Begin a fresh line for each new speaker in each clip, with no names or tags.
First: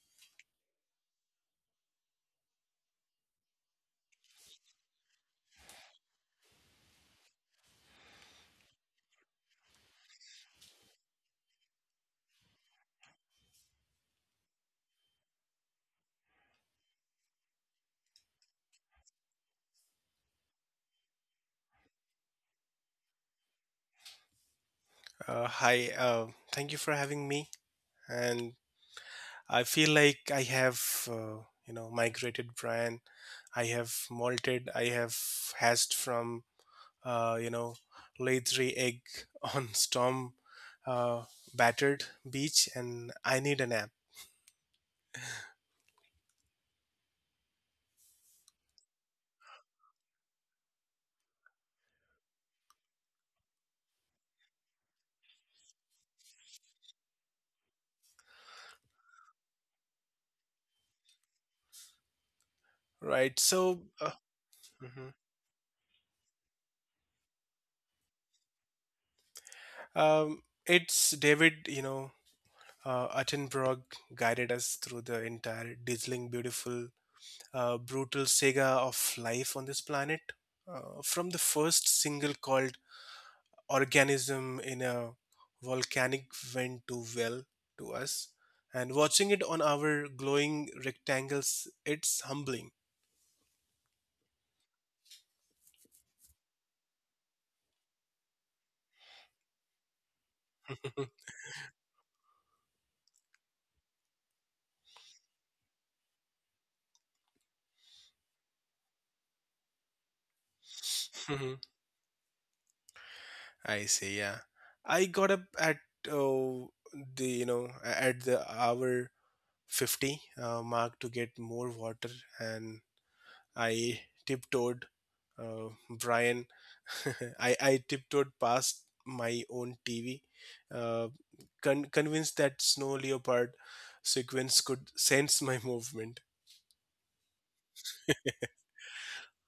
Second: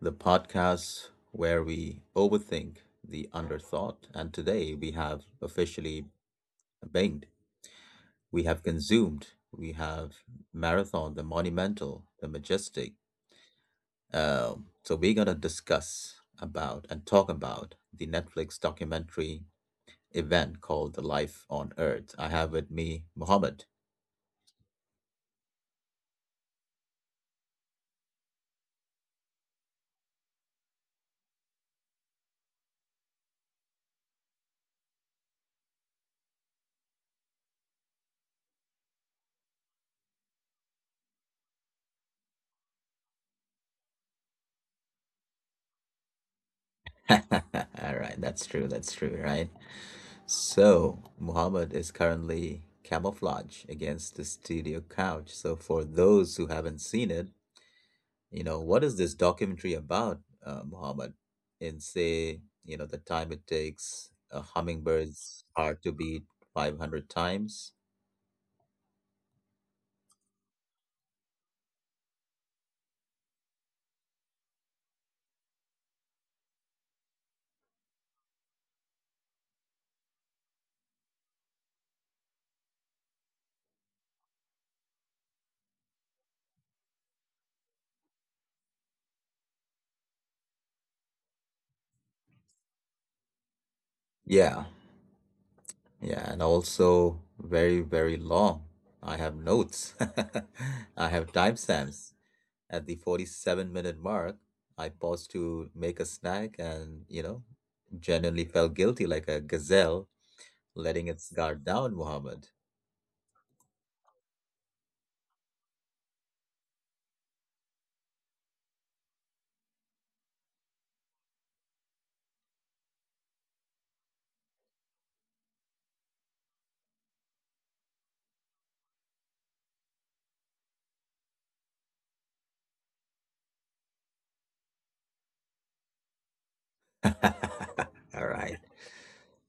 the podcast where we overthink the underthought. And today we have officially banged, we have consumed, we have marathon, the monumental, the majestic. So we're gonna discuss about and talk about the Netflix documentary event called The Life on Earth. I have with me Mohammed.
Hi, thank you for having me. And I feel like I have, migrated Brian. I have molted, I have hashed from, uh, you know, lay three egg on storm uh, battered beach, and I need a nap,
All right, that's true. That's true, right? So, Muhammad is currently camouflage against the studio couch. So, for those who haven't seen it, you know, what is this documentary about, Muhammad? In say, you know, the time it
right? So,
takes a
mhm.
hummingbird's heart to beat 500 times.
It's David, Attenborough guided us through the entire dazzling, beautiful brutal saga of life on this planet. From the first single called Organism in a Volcanic Vent to Well to us. And watching it on our glowing rectangles, it's humbling.
Yeah, yeah, and also very, very long. I have notes. I have timestamps. At the 47-minute mark, I paused to make a snack and, you know, genuinely felt guilty like a gazelle letting its
Mhm.
guard down, Mohammed.
I see, yeah. I got up at oh, the you know a- at the hour 50 mark to get more water and I tiptoed, Brian. I tiptoed past my own TV, uh, convinced that snow leopard sequence could sense my movement.
All right.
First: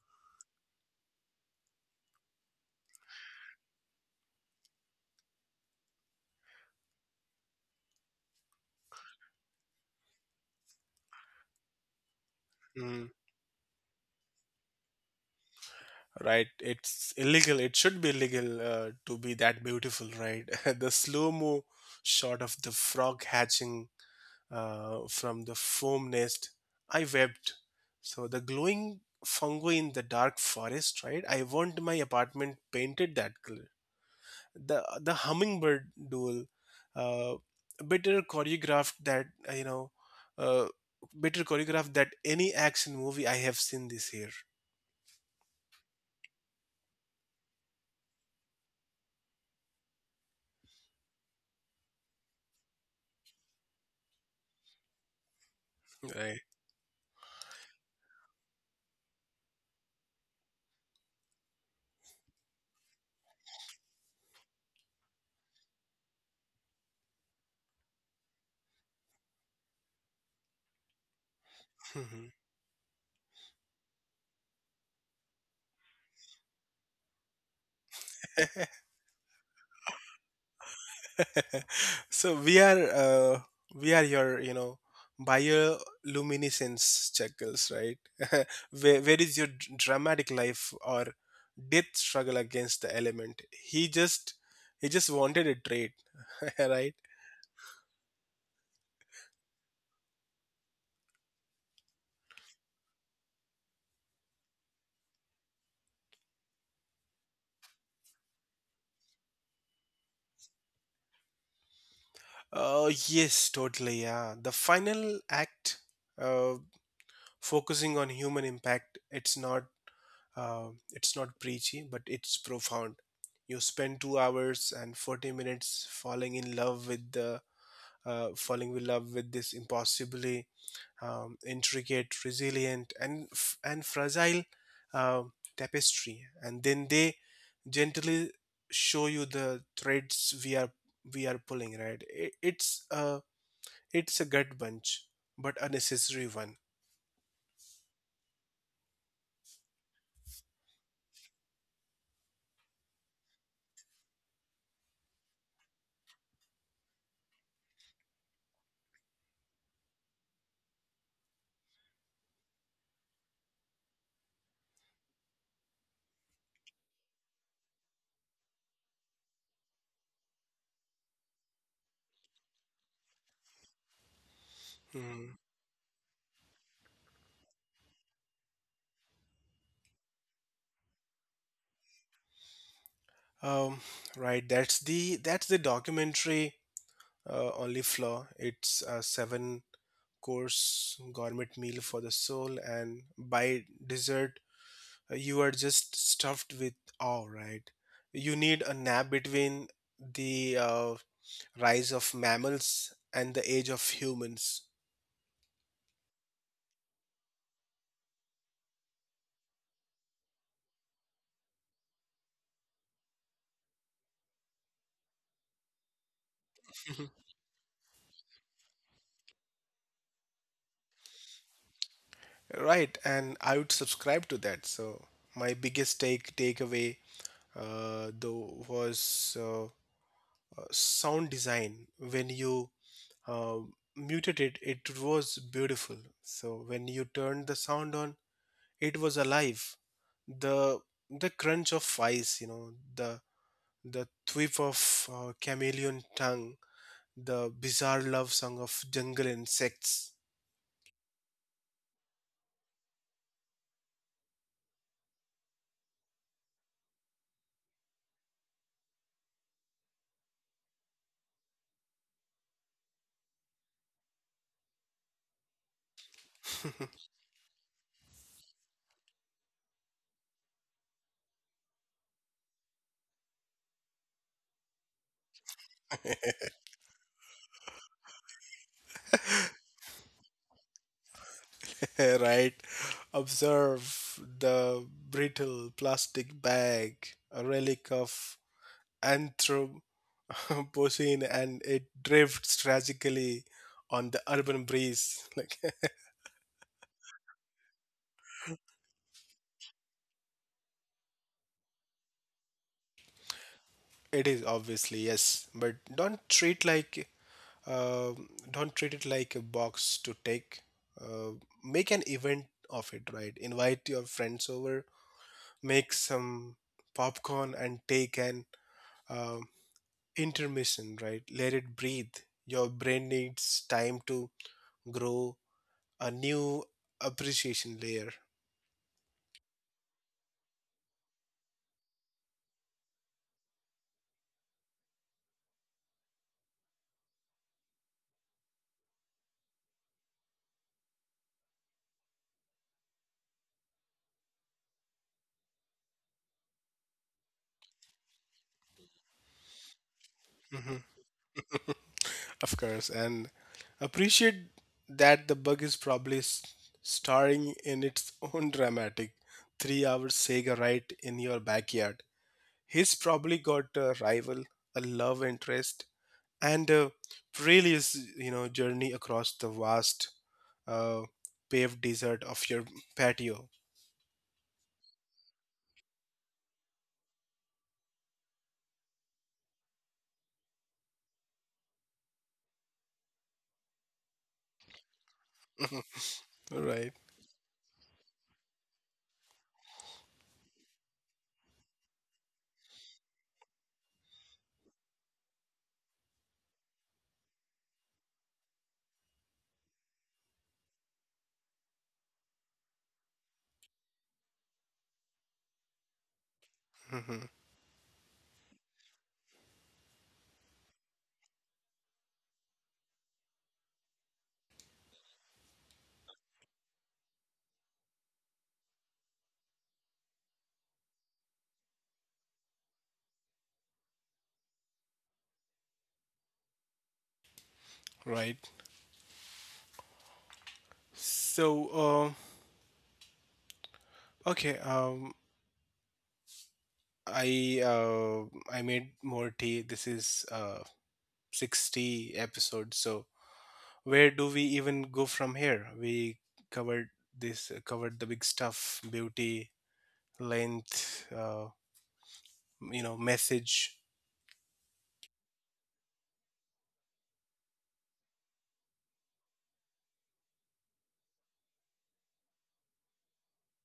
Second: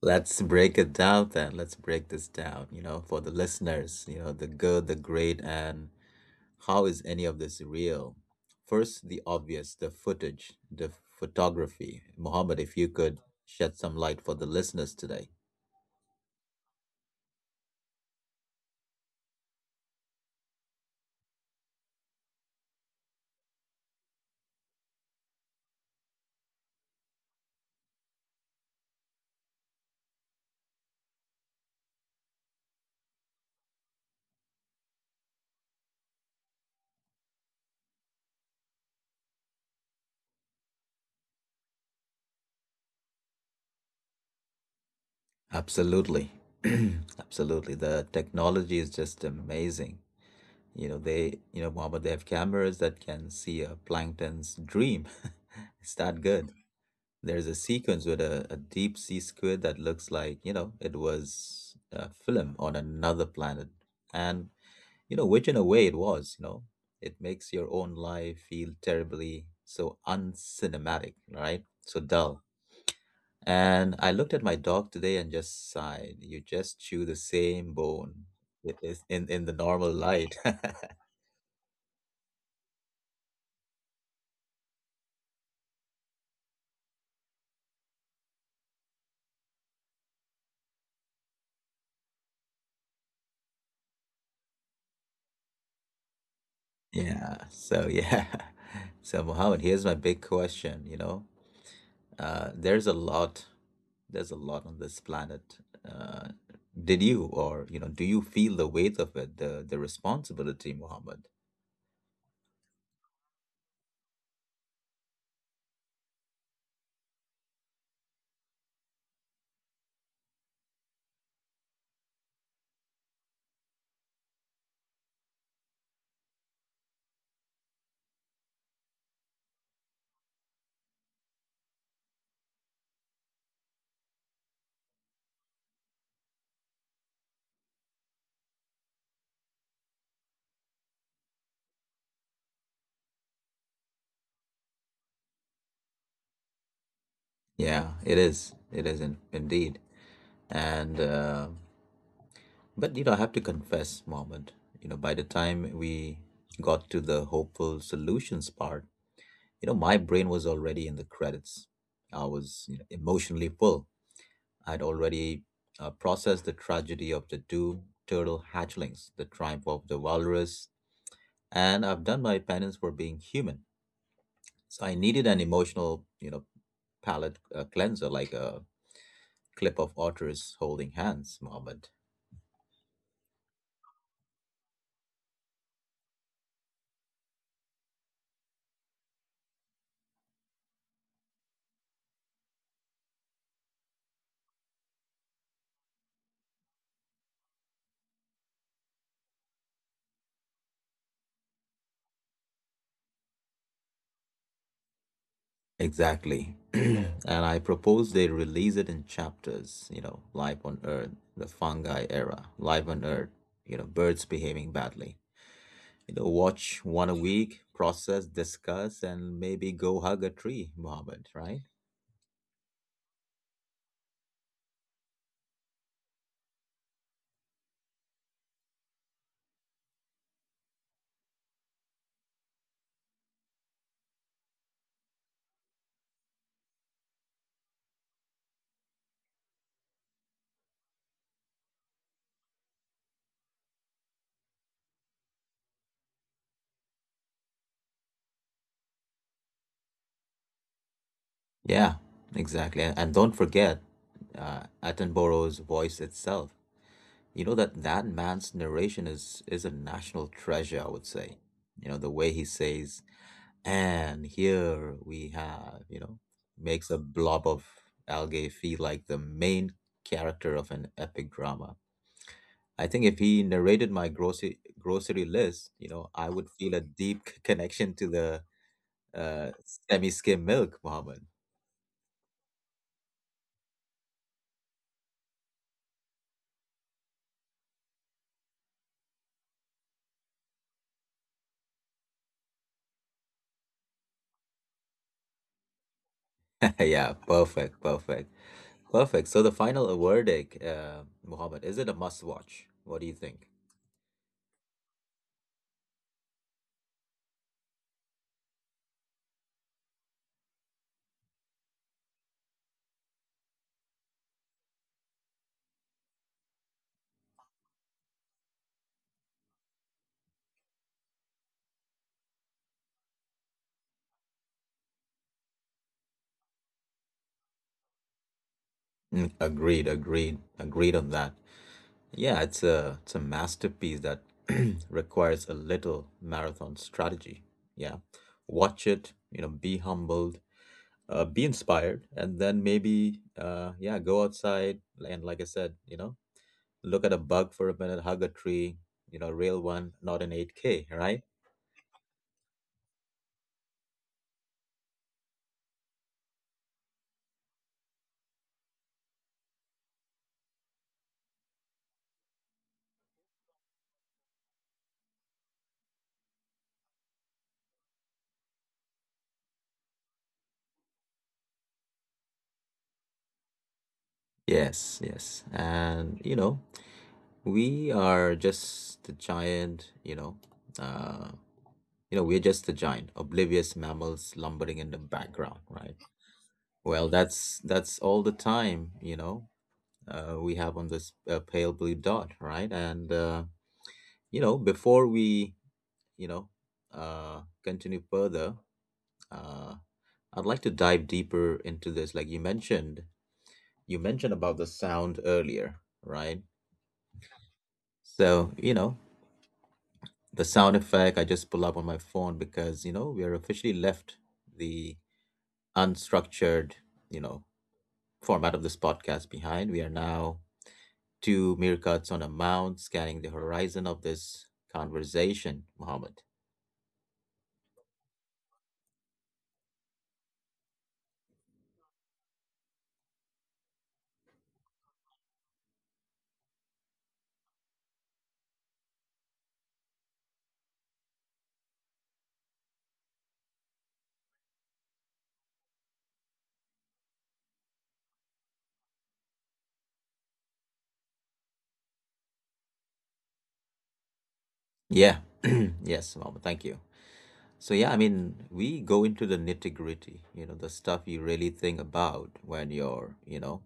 Let's break it down then. Let's break this down, you know, for the listeners, you know, the good, the great, and how is any of this real? First, the obvious, the footage, the photography. Mohammed, if you
Mm,
could shed some light for the listeners today.
right, it's illegal. It should be illegal to be that beautiful, right? The slow mo shot of the frog hatching from the foam nest. I webbed. So the glowing fungi in the dark forest, right? I want my apartment painted that color. The hummingbird duel, uh, better choreographed that uh, better choreographed that any action movie I have seen this year.
Absolutely. Absolutely. The technology is just amazing. You know, they, you know, Mohammed, they have cameras that can see a plankton's dream. It's that
Right.
good. There's a sequence with a deep sea squid that looks like, you know, it was a film on another planet. And, you know, which in a way it was, you know, it makes your own life feel terribly so uncinematic, right? So dull. And I looked at my dog today and just sighed. You just chew the same bone i- is- in in the normal light.
So we are your you know bioluminescence chuckles, right? Where is your dramatic life or death struggle against the element? He just wanted a trade, right?
Yeah. So yeah. So Mohammed, here's my big question, you know. Uh, there's a lot, there's a lot on this planet. Uh, did you or, you know, do you feel the weight of it, the responsibility, Mohammed?
Oh yes, totally. Yeah, the final act. uh, Focusing on human impact, it's not preachy but it's profound. You spend 2 hours and 40 minutes falling in love with the falling in love with this impossibly intricate, resilient and fragile uh, tapestry, and then they gently show you the threads we are pulling, right? It's it's a gut bunch but a necessary one.
Yeah, it is. It is, indeed. And But you know, I have to confess, Mohammed, you know, by the time we got to the hopeful solutions part, you know, my brain was already in the credits. I was, you know, emotionally full. I'd already processed the tragedy of the doomed turtle hatchlings, the triumph of the walrus, and I've done my penance for being human. So I needed
Hmm.
an emotional, you know, palate cleanser, like a clip of otters holding hands, Mohammed.
Um, right, that's the documentary only flaw. It's a seven course gourmet meal for the soul, and by dessert, you are just stuffed with awe. Right, you need a nap between the rise of mammals and the age of humans.
Exactly. And I propose they release it in chapters, you know, life on Earth, the fungi era, life on Earth, you know, birds behaving badly. You know, watch one a week, process, discuss, and maybe go hug a tree, Mohammed, right?
Right, and I would subscribe to that. So my biggest takeaway though was sound design. When you uh, muted it, it was beautiful. So when you turned the sound on, it was alive. The the crunch of ice, you know, the thwip of chameleon tongue, the bizarre love song of jungle insects.
Yeah, exactly. And don't forget Attenborough's voice itself. You know that that man's narration is a national treasure, I would say. You know, the way he says, "And here we have," you know, makes a blob of algae feel like the main character of an epic drama. I think if he narrated my grocery list, you know, I would feel a deep connection to the uh, semi-skim milk, Mohammed.
Right? Observe the brittle plastic bag, a relic of Anthropocene, and it drifts tragically on the urban breeze. Like
Yeah, perfect, perfect, perfect. So the final verdict, Mohammed, is it a must-watch? What do you think?
It is obviously, yes, but don't treat like uh, don't treat it like a box to take. Uh, Make an event of it, right? Invite your friends over, make some popcorn, and take an uh intermission, right? Let it breathe. Your brain needs time to grow a new appreciation layer.
Mm, agreed, agreed, agreed on that. Yeah, it's a masterpiece that requires a little marathon strategy. Yeah. Watch it, you know, be humbled, be inspired, and then maybe yeah, go outside and like I said, you know, look at a bug for a minute, hug a tree, you know, real one, not an
Mm-hmm.
8K, right?
Of course, and appreciate that the bug is probably starring in its own dramatic three-hour saga right in your backyard. He's probably got a rival, a love interest, and a perilous, you know, journey across the vast, uh, paved desert of your patio.
Yes, yes. And you know, we are just the giant, uh you know, we're just the giant, oblivious mammals lumbering in the background, right?
Right.
Well, that's all the time, you know, we have on this pale blue dot, right? And you know, before we, you know, continue further, uh, I'd like to dive deeper into this. Like you mentioned about the sound earlier, right?
Hmm.
So, you know, the sound effect I just pull up on my phone because, you know, we are officially left the unstructured, you know, format of this podcast behind. We are now two meerkats on a mound scanning the horizon of this conversation, Muhammad.
Right. So, okay. I uh, I made more tea. This is 60 episodes. So where do we even go from here? We covered covered the big stuff, beauty, length, you know, message.
Yeah. Yes, Muhammad. Thank you. So, yeah, I mean, we go into the nitty gritty, you know, the stuff you really think about when you're, you know,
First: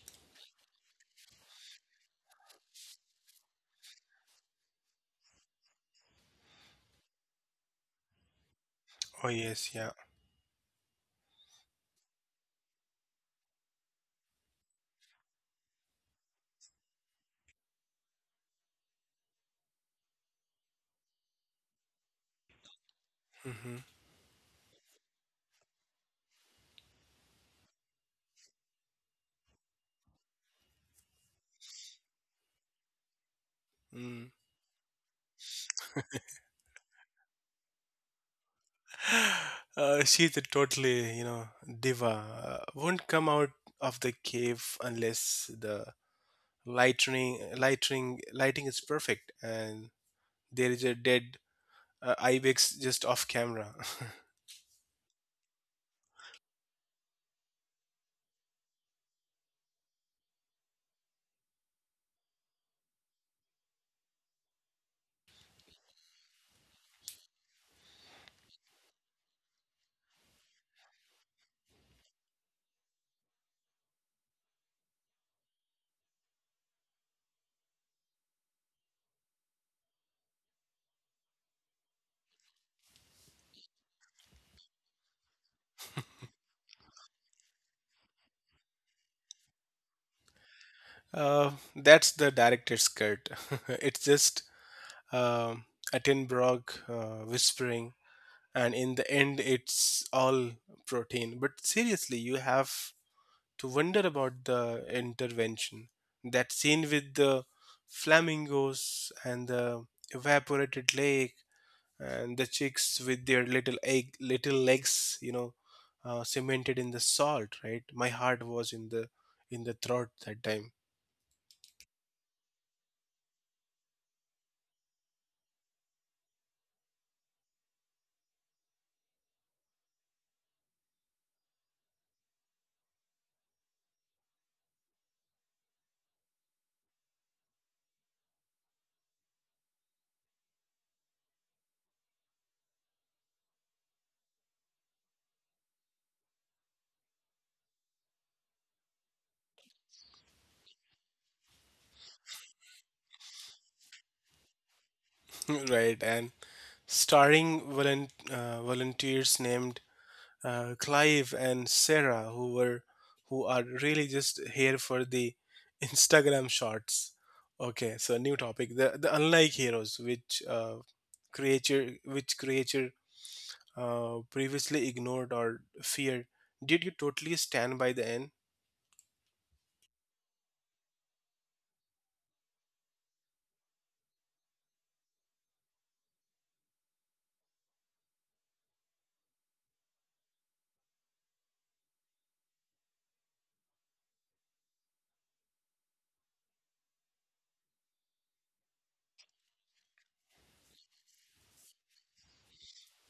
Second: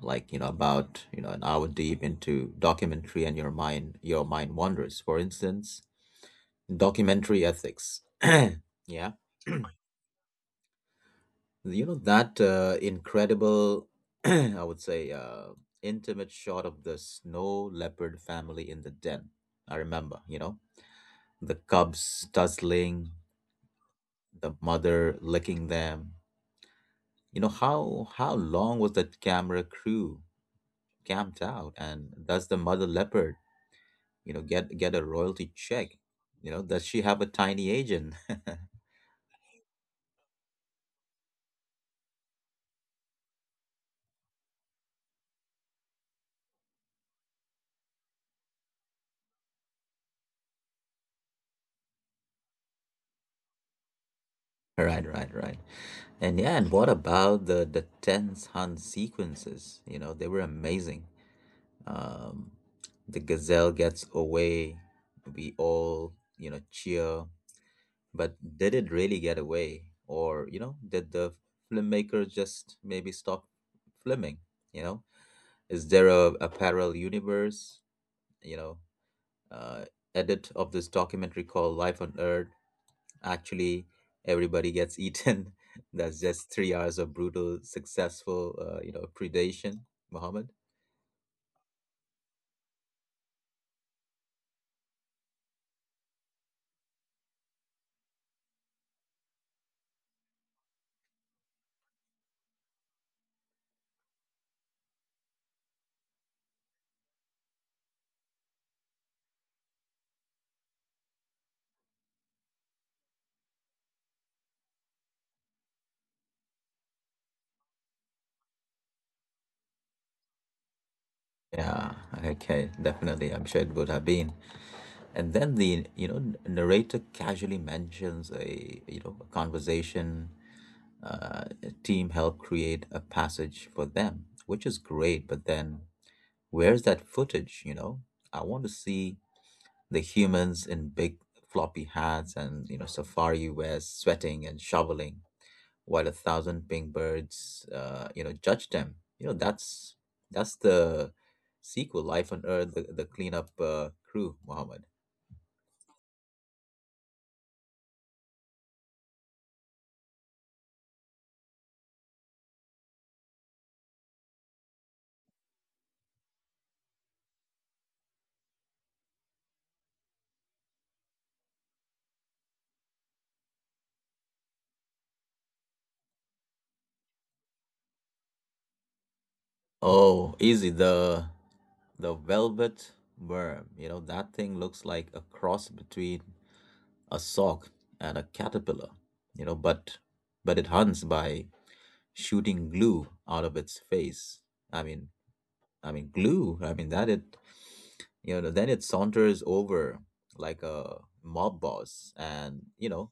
like, you know, about, you know, an hour deep into documentary and your mind wanders. For instance, documentary ethics. Yeah.
Oh yes, yeah.
You know that incredible, I would say, intimate shot of the snow leopard family in the den. I remember, you know, the cubs tussling,
Hmm.
the mother licking them, you know. How long was that camera crew camped out, and does the mother leopard, you
Mm.
know, get a royalty check? You know, does she have a tiny agent?
She's a totally, you know, diva. Won't come out of the cave unless the lighting is perfect, and there is a dead ibex just off camera.
Right, right, right. And yeah, and what about the tense hunt sequences? You know, they were amazing. Um, the gazelle gets away. We all, you know, cheer. But did it really get away? Or, you know, did the filmmaker just maybe stop filming? You know, is there a parallel universe, you know, uh, edit of this documentary called Life on Earth, actually everybody gets eaten? That's just 3 hours of brutal, successful predation, Muhammad.
That's the director's cut. It's just um Attenborough whispering, and in the end, it's all protein. But seriously, you have to wonder about the intervention. That scene with the flamingos and the evaporated lake, and the chicks with their little legs, you know, cemented in the salt. Right, my heart was in the throat that time.
Yeah, okay, definitely. I'm sure it would have been. And then the, you know, narrator casually mentions a you know a conversation, a team helped create a passage for them, which is great. But then where's that footage? You know, I want to see the humans in big floppy hats and, you know, safari wears sweating and shoveling while a thousand pink birds, you know, judge them. You know, that's the sequel, Life on Earth, the cleanup crew, Mohammed.
Right, and starring volunteers named Clive and Sarah, who are really just here for the Instagram shots. Okay, so new topic: the unlike heroes, which creature previously ignored or feared. Did you totally stand by the end?
Oh, easy. The velvet worm. You know, that thing looks like a cross between a sock and a caterpillar. You know, but it hunts by shooting glue out of its face. I mean, I mean glue. I mean that it, you know, then it saunters over like a mob boss and, you know,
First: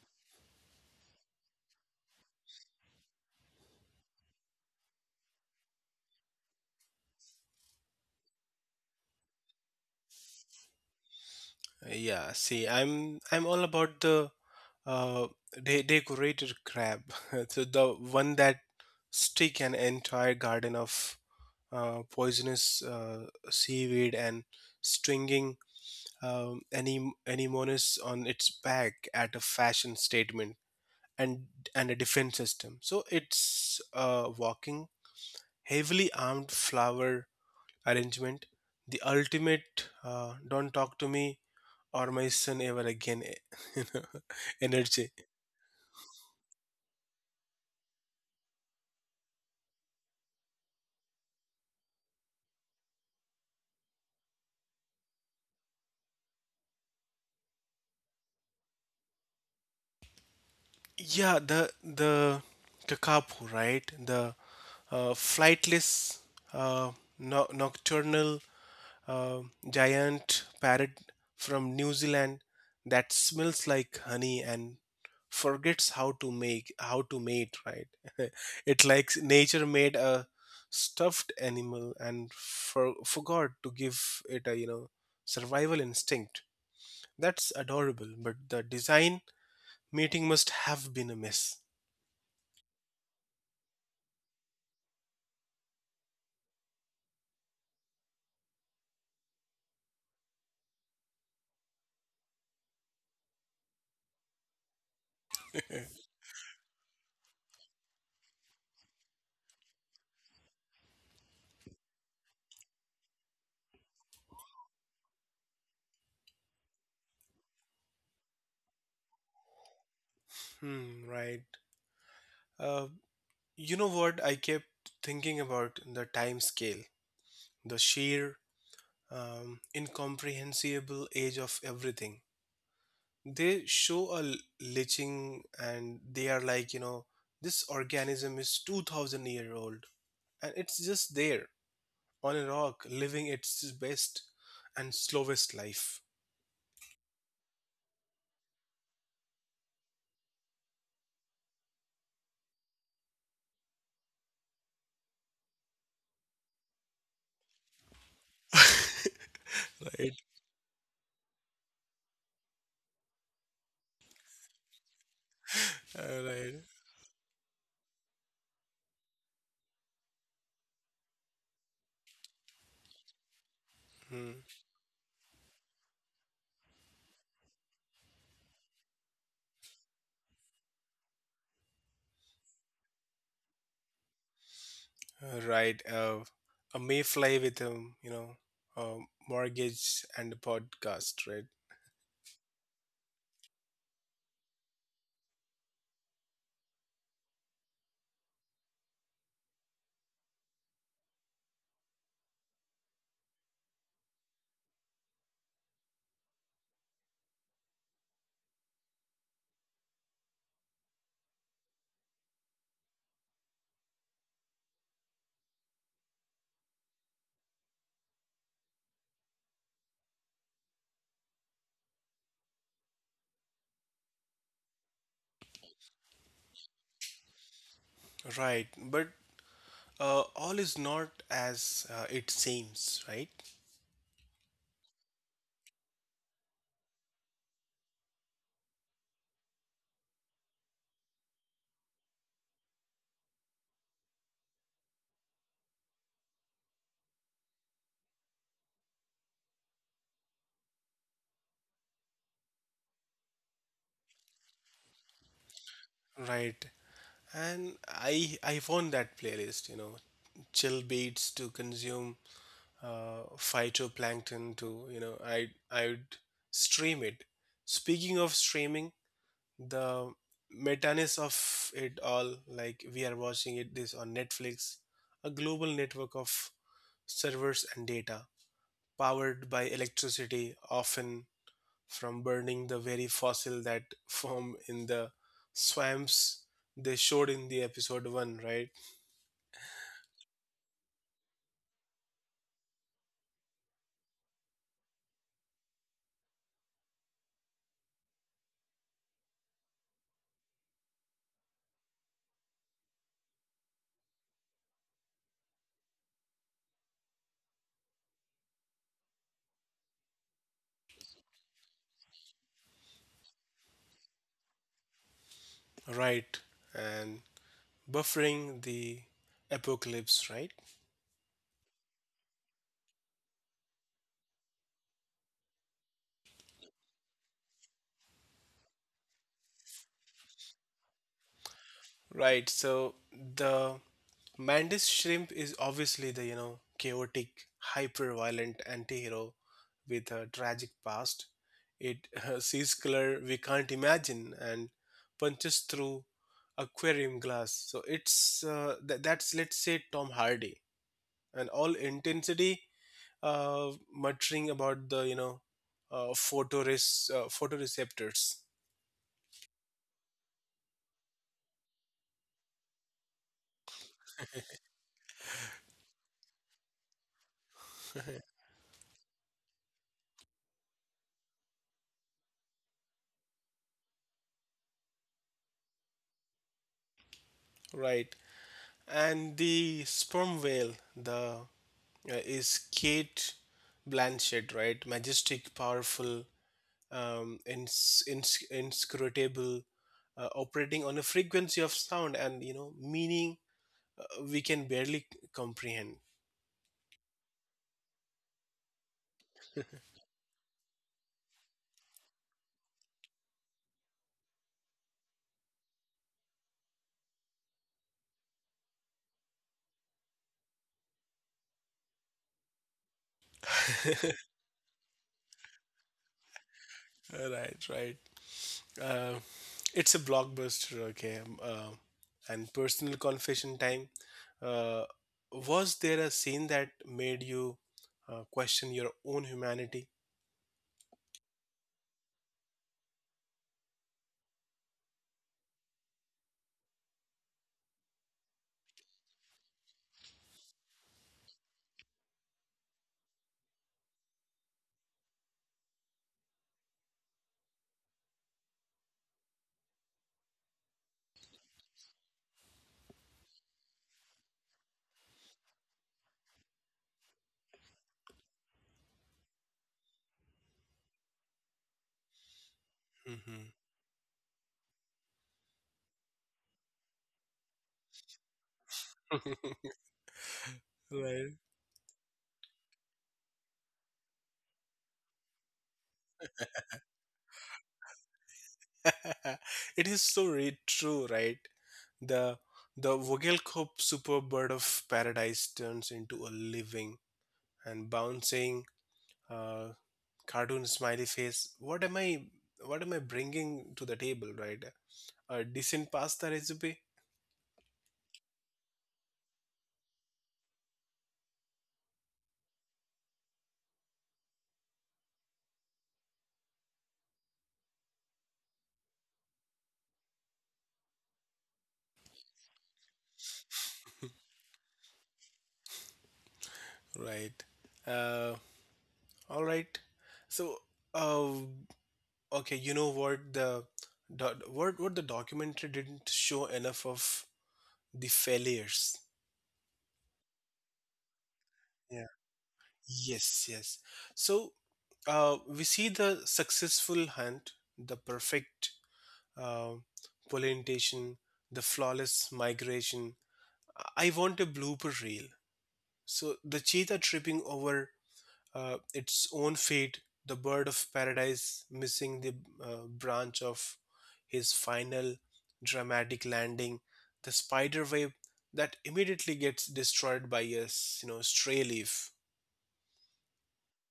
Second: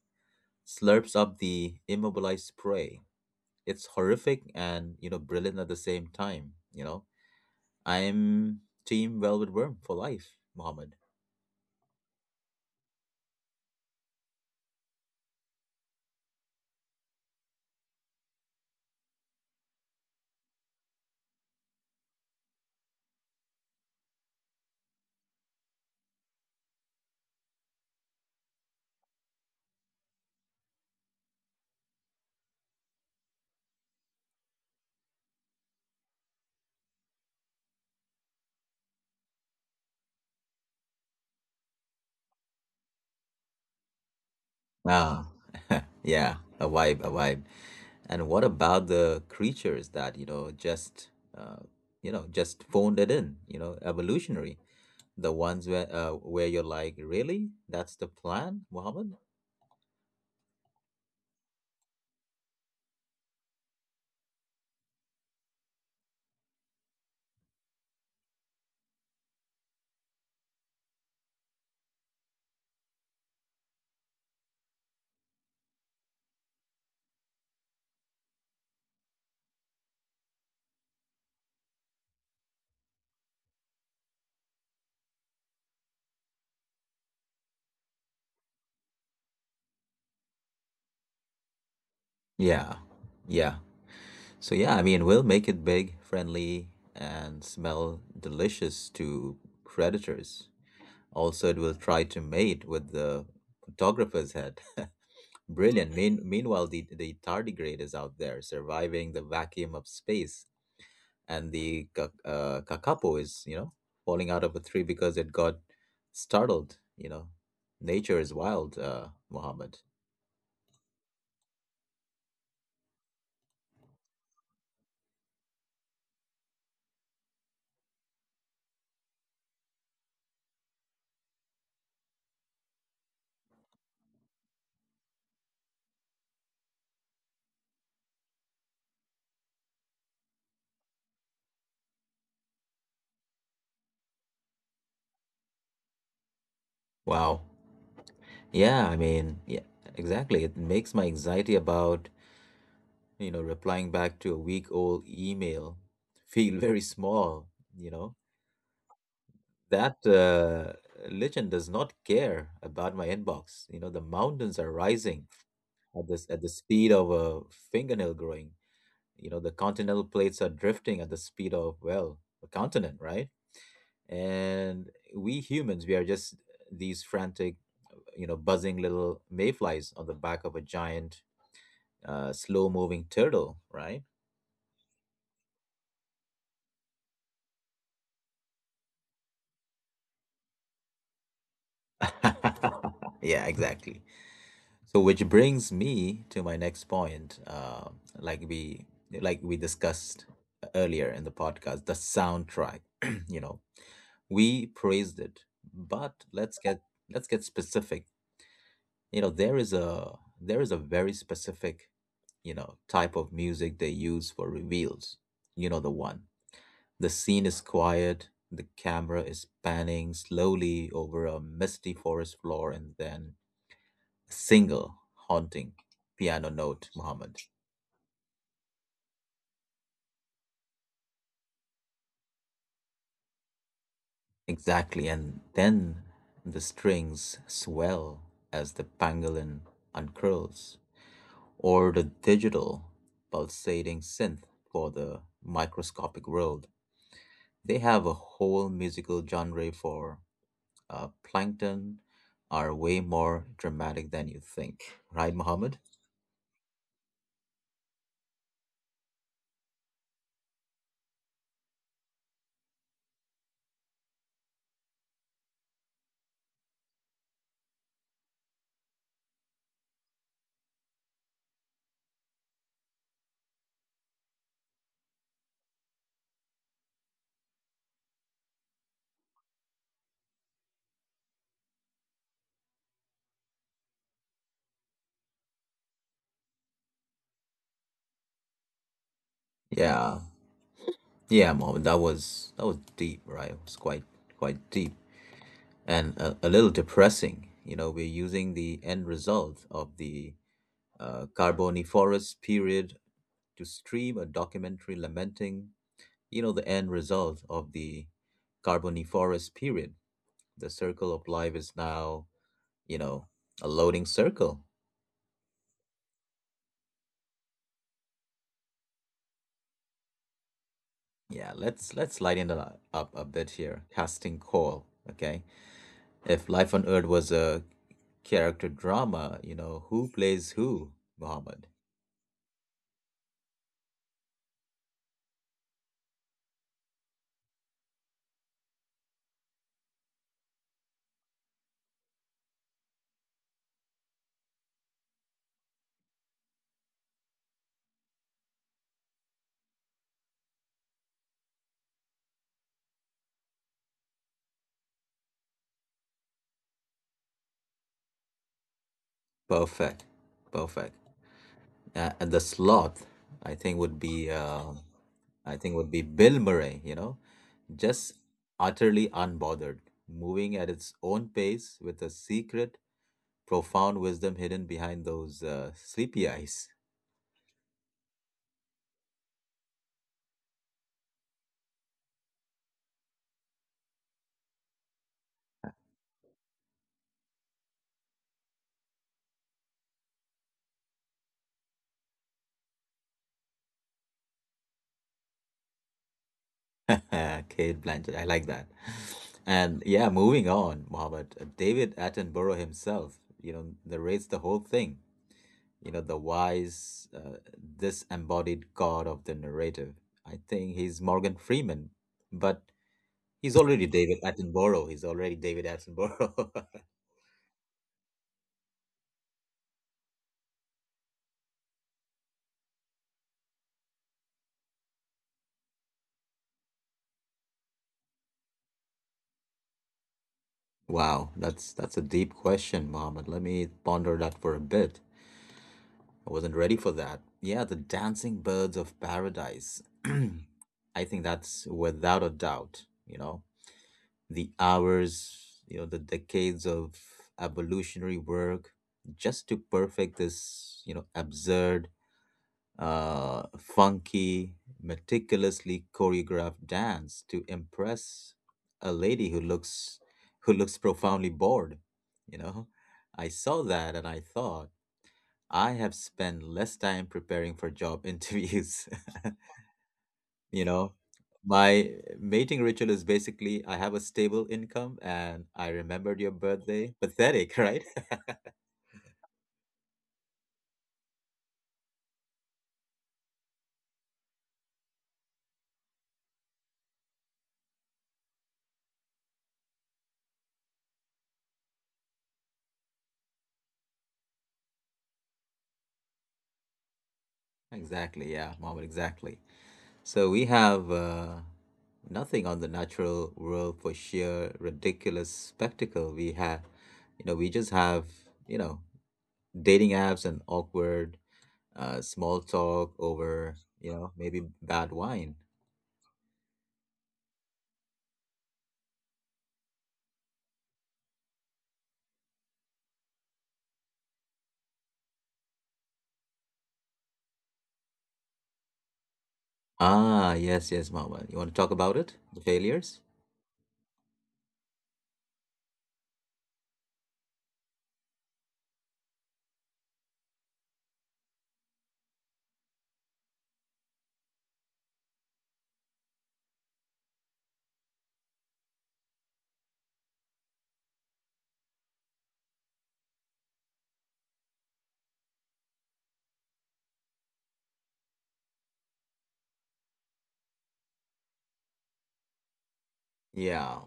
slurps up the immobilized prey. It's horrific and, you know, brilliant at the same time. You know, I'm team velvet worm for life, Mohammed.
Yeah, see, I'm all about the uh decorated crab, so the one that stick an entire garden of uh, poisonous seaweed and stringing any anemones on its back at a fashion statement and and a defense system. So it's a walking, heavily armed flower arrangement. The ultimate "don't talk to me or my son ever again" you know, energy.
Ah, yeah, a vibe, a vibe. And what about the creatures that, you know, just, uh, you know, just phoned it in, you know, evolutionary, the ones where you're like, really, that's the plan, Mohammed?
Yeah, the kakapo, right? The flightless uh, nocturnal uh, giant parrot from New Zealand that smells like honey and forgets how to mate, right? It, like, nature made a stuffed animal and forgot to give it a, you know, survival instinct. That's adorable, but the design meeting must have been a mess.
Yeah. Yeah. So yeah, I mean, we'll make it big, friendly, and smell delicious to predators. Also, it will try to mate with the photographer's head. Brilliant. Meanwhile, the tardigrade is out there surviving the vacuum of space, and the kakapo is, you know, falling out of a tree because it got startled. You know, nature is wild, Mohammed.
Hmm. Right. uh, You know what? I kept thinking about the time scale, the sheer, incomprehensible age of everything. They show a lynching and they are like, you know, this organism is 2,000 year old and it's just there on a rock living its best and slowest life.
Wow. Yeah, I mean, yeah, exactly. It makes my anxiety about, you know, replying back to a week old email feel very small, you know. That
Right.
legend does not care about my inbox. You know, the mountains are rising at this at the
Right.
speed of a fingernail growing. You know, the continental plates are drifting at the speed of, well, a continent, right?
Hmm.
And we humans, we are just these frantic, you know, buzzing little mayflies on the back of a giant slow moving turtle, right?
Right. A mayfly with a, you know, a mortgage and a podcast, right?
Yeah, exactly. So, which brings me to my next point, like we like we discussed earlier in the podcast, the soundtrack. You know, we praised it, but let's get specific. You know, there is a very specific, you know, type of music they use for reveals. You know the one. The scene is quiet. The camera is panning slowly over a misty forest floor, and then a single haunting piano note, Muhammad.
Right, but all is not as it seems, right?
Exactly. And then the strings swell as the pangolin uncurls, or the digital pulsating synth for the microscopic world. They have a whole musical genre for plankton, are way more dramatic than you think, right, Muhammad?
Right and I found that playlist, you know, chill beats to consume phytoplankton to, you know, I would stream it. Speaking of streaming, the metaness of it all, like, we are watching it this on Netflix, a global network of servers and data powered by electricity often from burning the very fossil that form in the swamps they showed in the episode 1, right?
Yeah, yeah, Mohammed, that was deep, right? It was quite deep and a little depressing. You know, we're using the end result of the Carboniferous period to stream a documentary lamenting, you know, the end result of the Carboniferous period. The circle of life is now, you know, a loading circle.
Right, and buffering the apocalypse, right?
Yeah, let's lighten it up a bit here. Casting call, okay? If life on Earth was a character drama, you know, who plays who, Mohammed.
Right, so the Mantis Shrimp is obviously the, you know, chaotic, hyper-violent anti-hero with a tragic past. It sees color we can't imagine and punches through aquarium glass. So it's that's, let's say, Tom Hardy and all intensity, muttering about the, you know, photoreceptors,
Perfect. Perfect. And the sloth, I think would be Bill Murray, you know, just utterly unbothered, moving at its own pace with a secret, profound wisdom hidden behind those sleepy eyes.
right? And the sperm whale, the is Kate Blanchett, right? Majestic, powerful, inscrutable, operating on a frequency of sound and, you know, meaning we can barely comprehend.
Kate Blanchett, I like that. And yeah, moving on, Mohammed, David Attenborough himself, you know, narrates the whole thing, you know, the wise, disembodied god of the narrative. I think he's Morgan Freeman, but he's already David Attenborough. He's already David Attenborough.
Right, right. Uh, it's a blockbuster, okay. And personal confession time. Uh, was there a scene that made you question your own humanity?
Wow, that's a deep question, Mohammed. Let me ponder that for a bit. I wasn't ready for that. Yeah, the dancing birds of paradise. I think that's without a doubt, you know, the hours, you know, the decades of evolutionary work just to perfect this, you know, absurd, funky, meticulously choreographed dance to impress a lady who looks profoundly bored, you know? I
Hmm.
saw that and I thought I have spent less time preparing for job interviews. You know,
Right,
my mating ritual is basically I have a stable income and I remembered your birthday. Pathetic, right?
it is so true, right? The the Vogelkop super bird of paradise turns into a living and bouncing uh, cartoon smiley face. What am I? What am I bringing to the table, right? A decent pasta recipe,
Exactly. Yeah, Mohammed, exactly. So we have nothing on the natural world for sheer ridiculous spectacle. We have, you know, we just have, you know, dating apps and awkward small talk over, you know, maybe bad wine.
right? Uh, all right. So, uh, okay, you know what the what the documentary didn't show enough of: the failures.
Ah, yes, yes, Mohammed. You want to talk about
Yeah.
it? The failures?
Yes, yes. So we see the successful hunt, the perfect uh, pollination, the flawless migration. I want a blooper reel. So the cheetah tripping over its own feet, the bird of paradise missing the branch of his final dramatic landing, the spider web that immediately gets destroyed by a you know stray leaf.
Yeah.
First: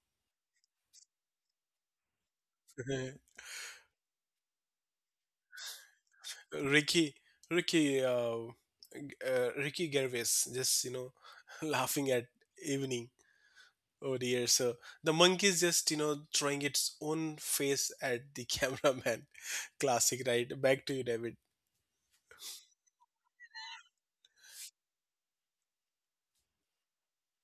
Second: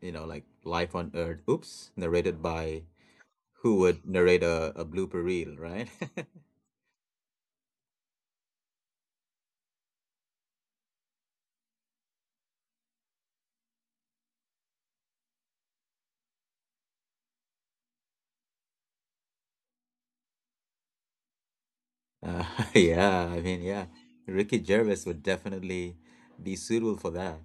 You know, like Life on Earth, oops, narrated by who would narrate a blooper reel, right?
Ricky, Ricky, uh, Ricky Gervais, just, you know, laughing at evening over the years. So the monkey is just, you know, throwing its own face at the cameraman. Classic, right? Back to you, David.
uh, yeah, I mean, yeah, Ricky Gervais would definitely be suitable for that.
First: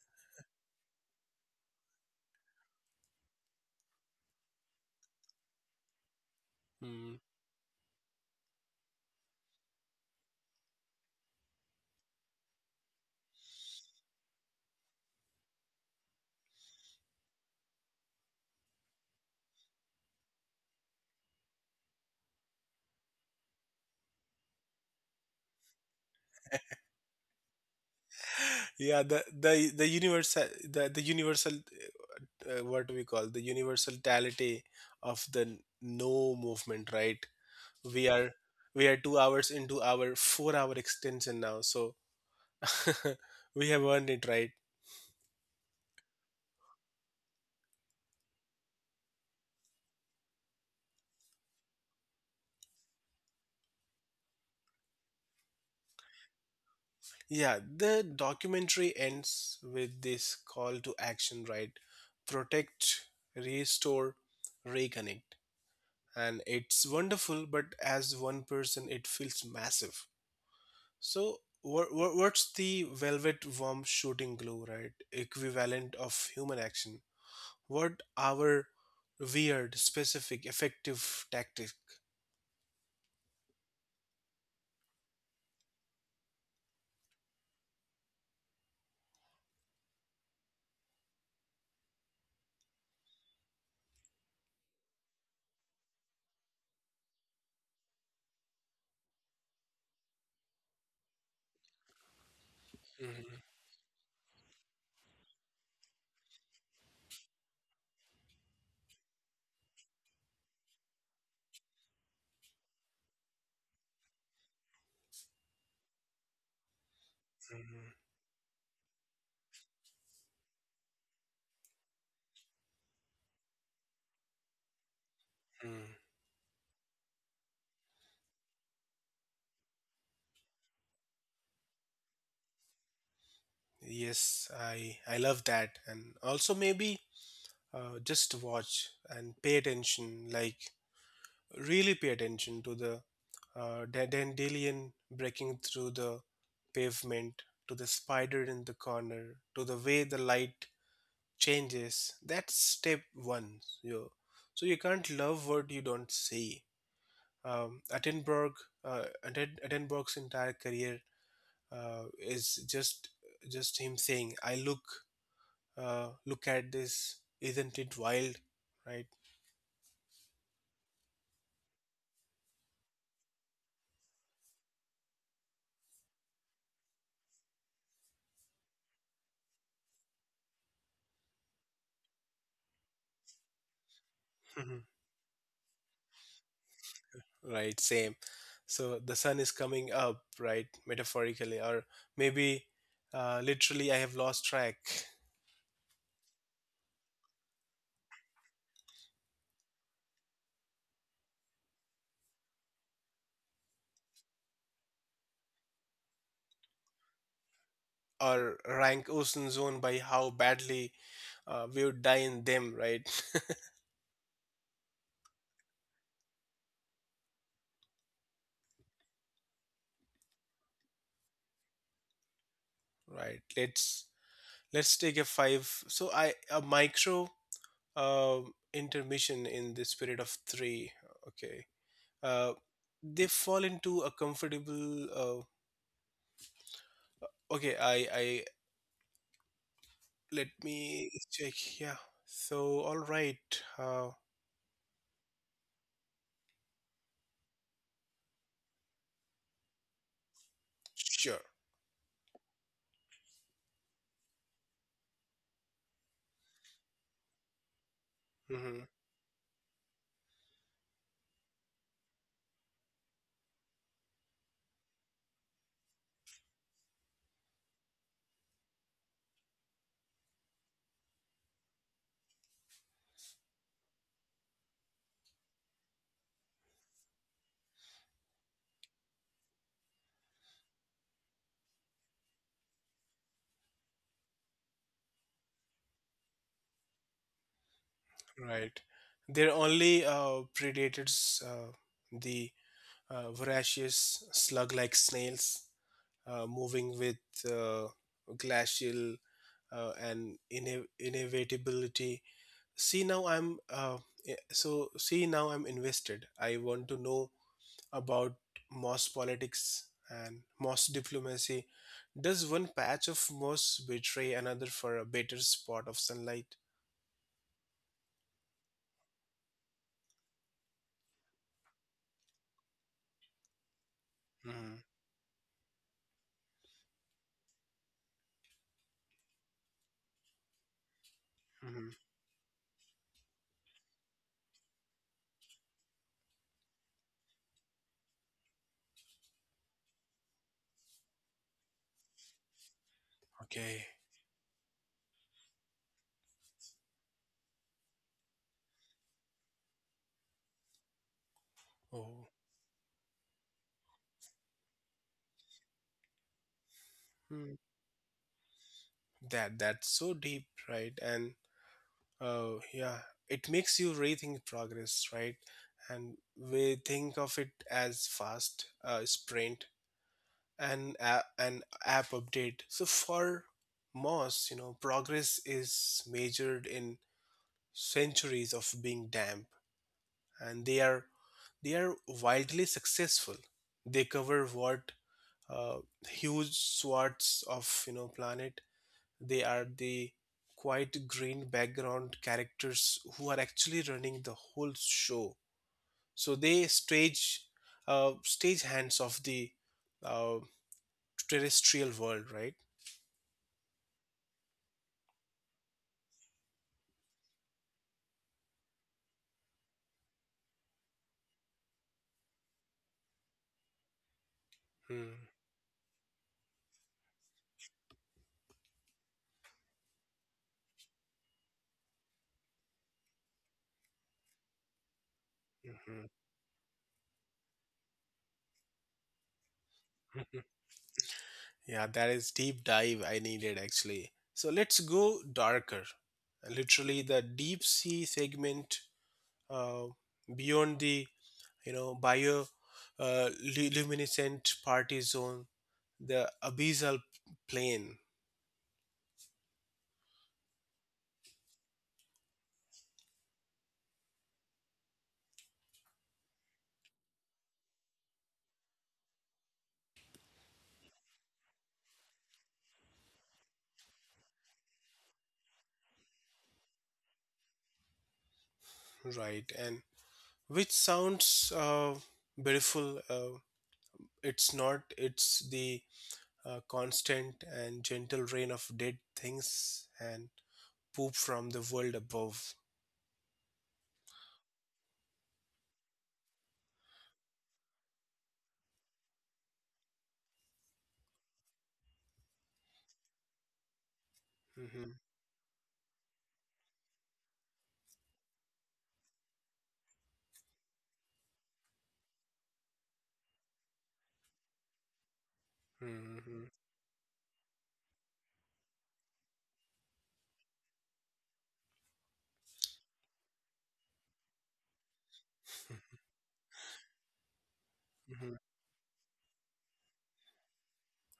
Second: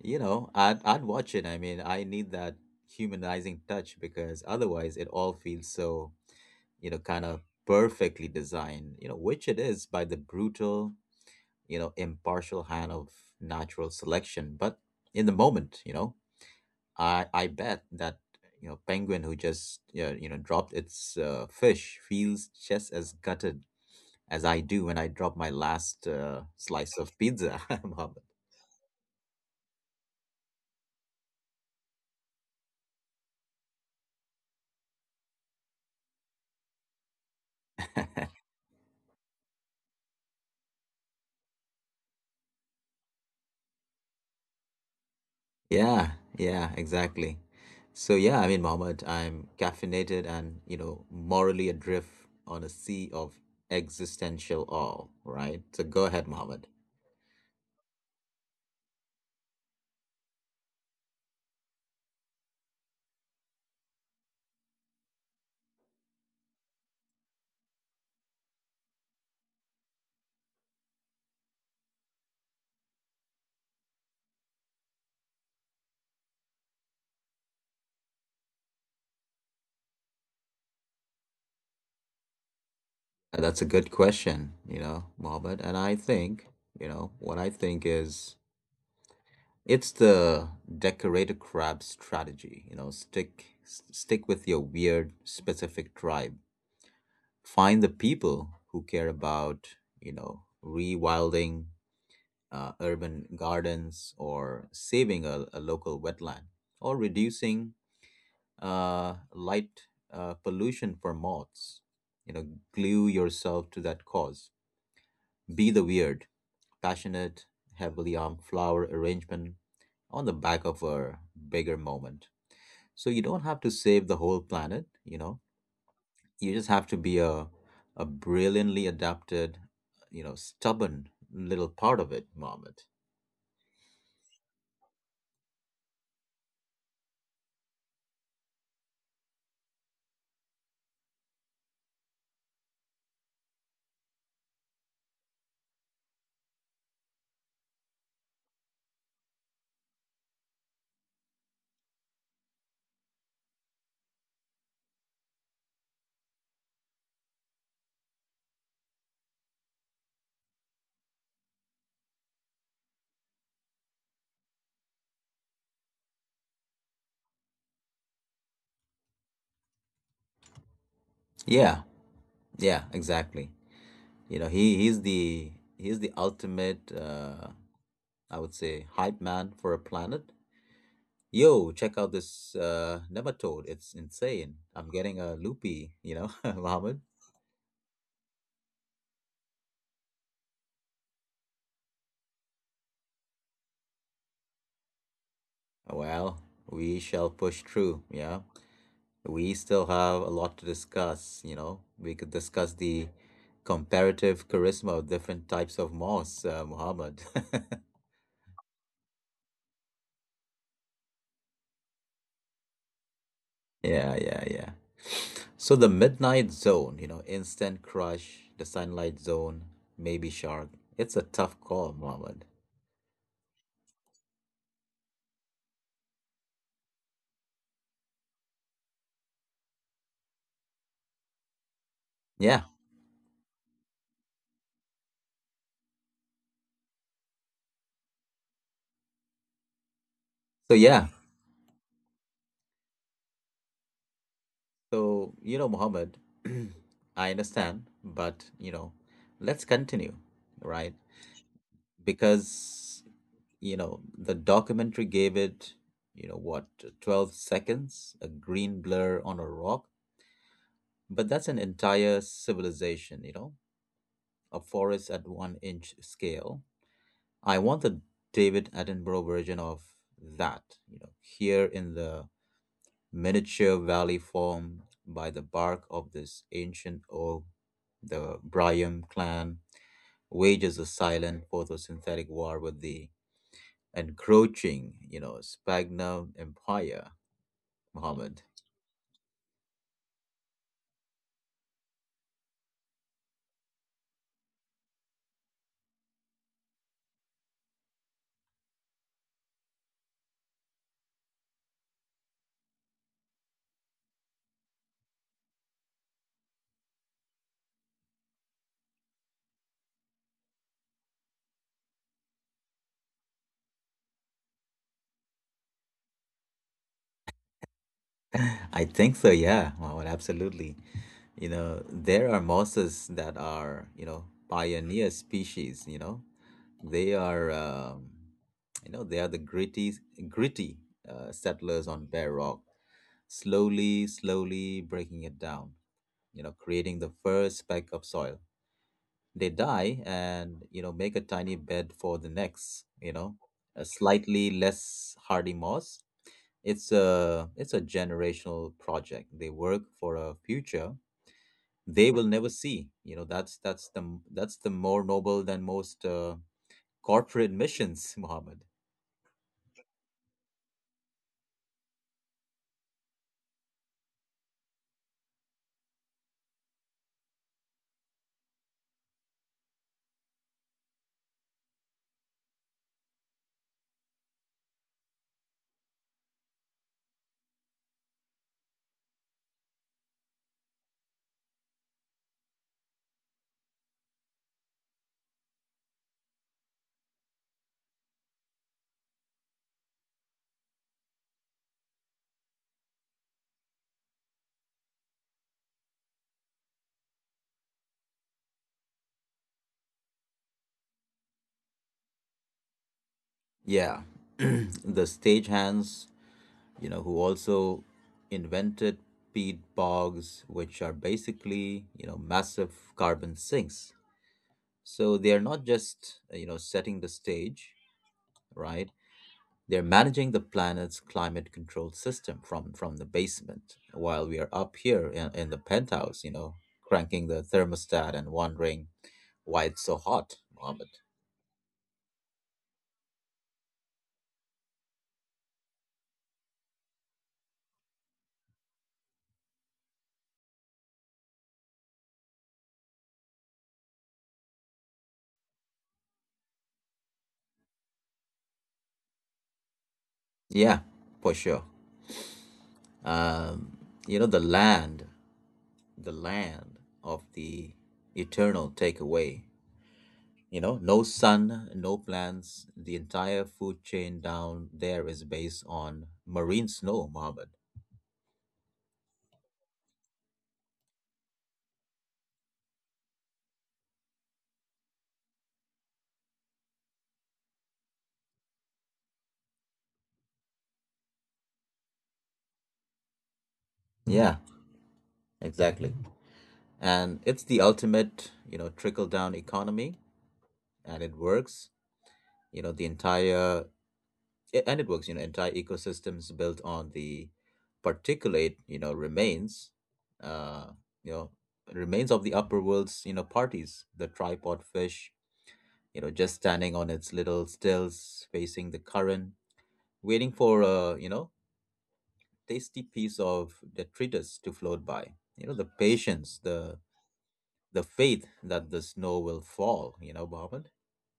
You know, I'd watch it. I mean, I need that humanizing touch because otherwise it all feels so, you know,
Hmm.
kind of perfectly designed, you know, which it is by the brutal, you know, impartial hand of natural selection. But in the moment, you know. I bet that you know penguin who just yeah, you know dropped its fish feels just as gutted as I do when I drop my last slice of pizza, Mohammed.
Yeah, the universal what do we call the universality of the no movement, right? We are we are 2 hours into our 4 hour extension now, so we have earned it, right?
Yeah, yeah, exactly. So yeah, I mean, Mohammed, I'm caffeinated and you know morally adrift on a sea of existential awe. Right. So go ahead, Mohammed.
Yeah, the documentary ends with this call to action, right? Protect, restore, reconnect. And it's wonderful, but as one person, it feels massive. So, what's the velvet worm shooting glue, right? Equivalent of human action. What our weird, specific, effective tactic?
That's a good question, you know, Mohammed. And I think, you know, what I think is, it's the decorated crab strategy. You know, stick with your weird specific tribe. Find the people who care about, you know, rewilding urban
Mhm,
gardens or saving a local wetland or reducing light pollution for moths. You know, glue yourself to that cause. Be the weird, passionate,
mhm,
heavily armed flower arrangement on the back of a bigger moment. So you don't have to save the whole planet, you know.
mhm.
You just have to be a brilliantly adapted, you know, stubborn little part of it, Mohammed.
Yes, I love that, and also maybe just watch and pay attention, like really pay attention to the dandelion breaking through the pavement, to the spider in the corner, to the way the light changes. That's step one. You so you can't love what you don't see. Attenborough, Attenborough's entire career is just him saying, "I look. Look at this, isn't it wild, right?"
Yeah, yeah, exactly. You know, he's the ultimate, I would say, hype man for a planet. Yo, check out this nematode. It's insane. I'm getting a loopy, you know, Mohammed.
Right, same. So the sun is coming up, right? Metaphorically, or maybe literally, I have lost track.
Well, we shall push through. Yeah. We still have a lot to discuss, you know. We could discuss the comparative charisma of different types of moss, Muhammad.
Or rank ocean zone by how badly we would die in them, right?
Yeah, yeah, yeah. So the midnight zone, you know, instant crush, the sunlight zone, maybe shark. It's a tough call, Muhammad.
Right, let's take a five, so I a micro uh, intermission in the spirit of three. Okay. uh,
Yeah.
they fall into a comfortable okay. I Let
So yeah,
me check. Yeah. So, all right. Uh,
so, you know, Mohammed, I understand, but, you know, let's continue, right?
sure.
Because, you know, the documentary gave it, you know, what, 12 seconds, a
Hmm.
green blur on a rock, but that's an entire civilization, you know, a forest at one inch scale. I want the David Attenborough version of that, you know, here in the miniature valley formed by the bark of this ancient oak. The Bryum clan wages a silent photosynthetic war with the encroaching, you know, Sphagnum Empire, Muhammad.
Right. They're only predators, the voracious slug like snails, moving with uh, glacial and inevitability. See, now I'm. Uh, see, now I'm invested. I want to know about Moss politics and Moss diplomacy. Does one patch of moss betray another for a better spot of sunlight?
I think so, yeah. Wow, well, absolutely. You know, there are mosses that are, you know,
Mm,
pioneer species, you know. They are, you know, they are the gritty, gritty settlers
mm,
on bare rock, slowly, slowly breaking it down, you know, creating the first speck of soil. They die and, you know, make a tiny bed for the next, you know, a
okay.
slightly less hardy moss. It's a generational project. They work for a future they will
Oh.
never see. You know, that's the more noble than most corporate
Hmm.
missions, Muhammad.
That that's so deep, right? And oh, yeah, it makes you rethink progress, right? And we think of it as fast, sprint and a an app update. So for Moss, you know, progress is measured in centuries of being damp, and they are wildly successful. They cover what, uh, huge swaths of, you know, planet. They are the quite green background characters who are actually running the whole show. So they stage, stage hands of the uh, terrestrial world, right?
Yeah, the stagehands, you know, who also invented peat bogs, which are basically you know massive carbon sinks.
Mm-hmm.
So they are not just you know setting the stage, right? They're managing the planet's climate control system from the basement, while we are up here in the penthouse, you know, cranking the thermostat and wondering why it's so hot, Mohammed.
Yeah, that is deep dive I needed actually. So let's go darker. Literally, the deep sea segment, uh, beyond the, you know, bio uh, luminescent party zone, the abyssal plain,
Yeah, for sure. Um, you know, the land, the land of the eternal takeaway. You know, no sun, no plants. The entire food chain down there is based on marine snow, Mohammed.
right? And which sounds beautiful. It's not. It's the constant and gentle rain of dead things and poop from the world above.
Yeah, exactly. And it's the ultimate you know trickle down economy and it works, you know, the entire a- and it
Hmm.
works you know entire ecosystems built on the particulate uh you know remains of the upper world's you know parties. The tripod fish, you know, just
Hmm.
standing on its little stills facing the current, waiting for a you know tasty piece of detritus to float by. You know the patience, the faith
Mhm.
that the snow will fall, you know, Mohammed?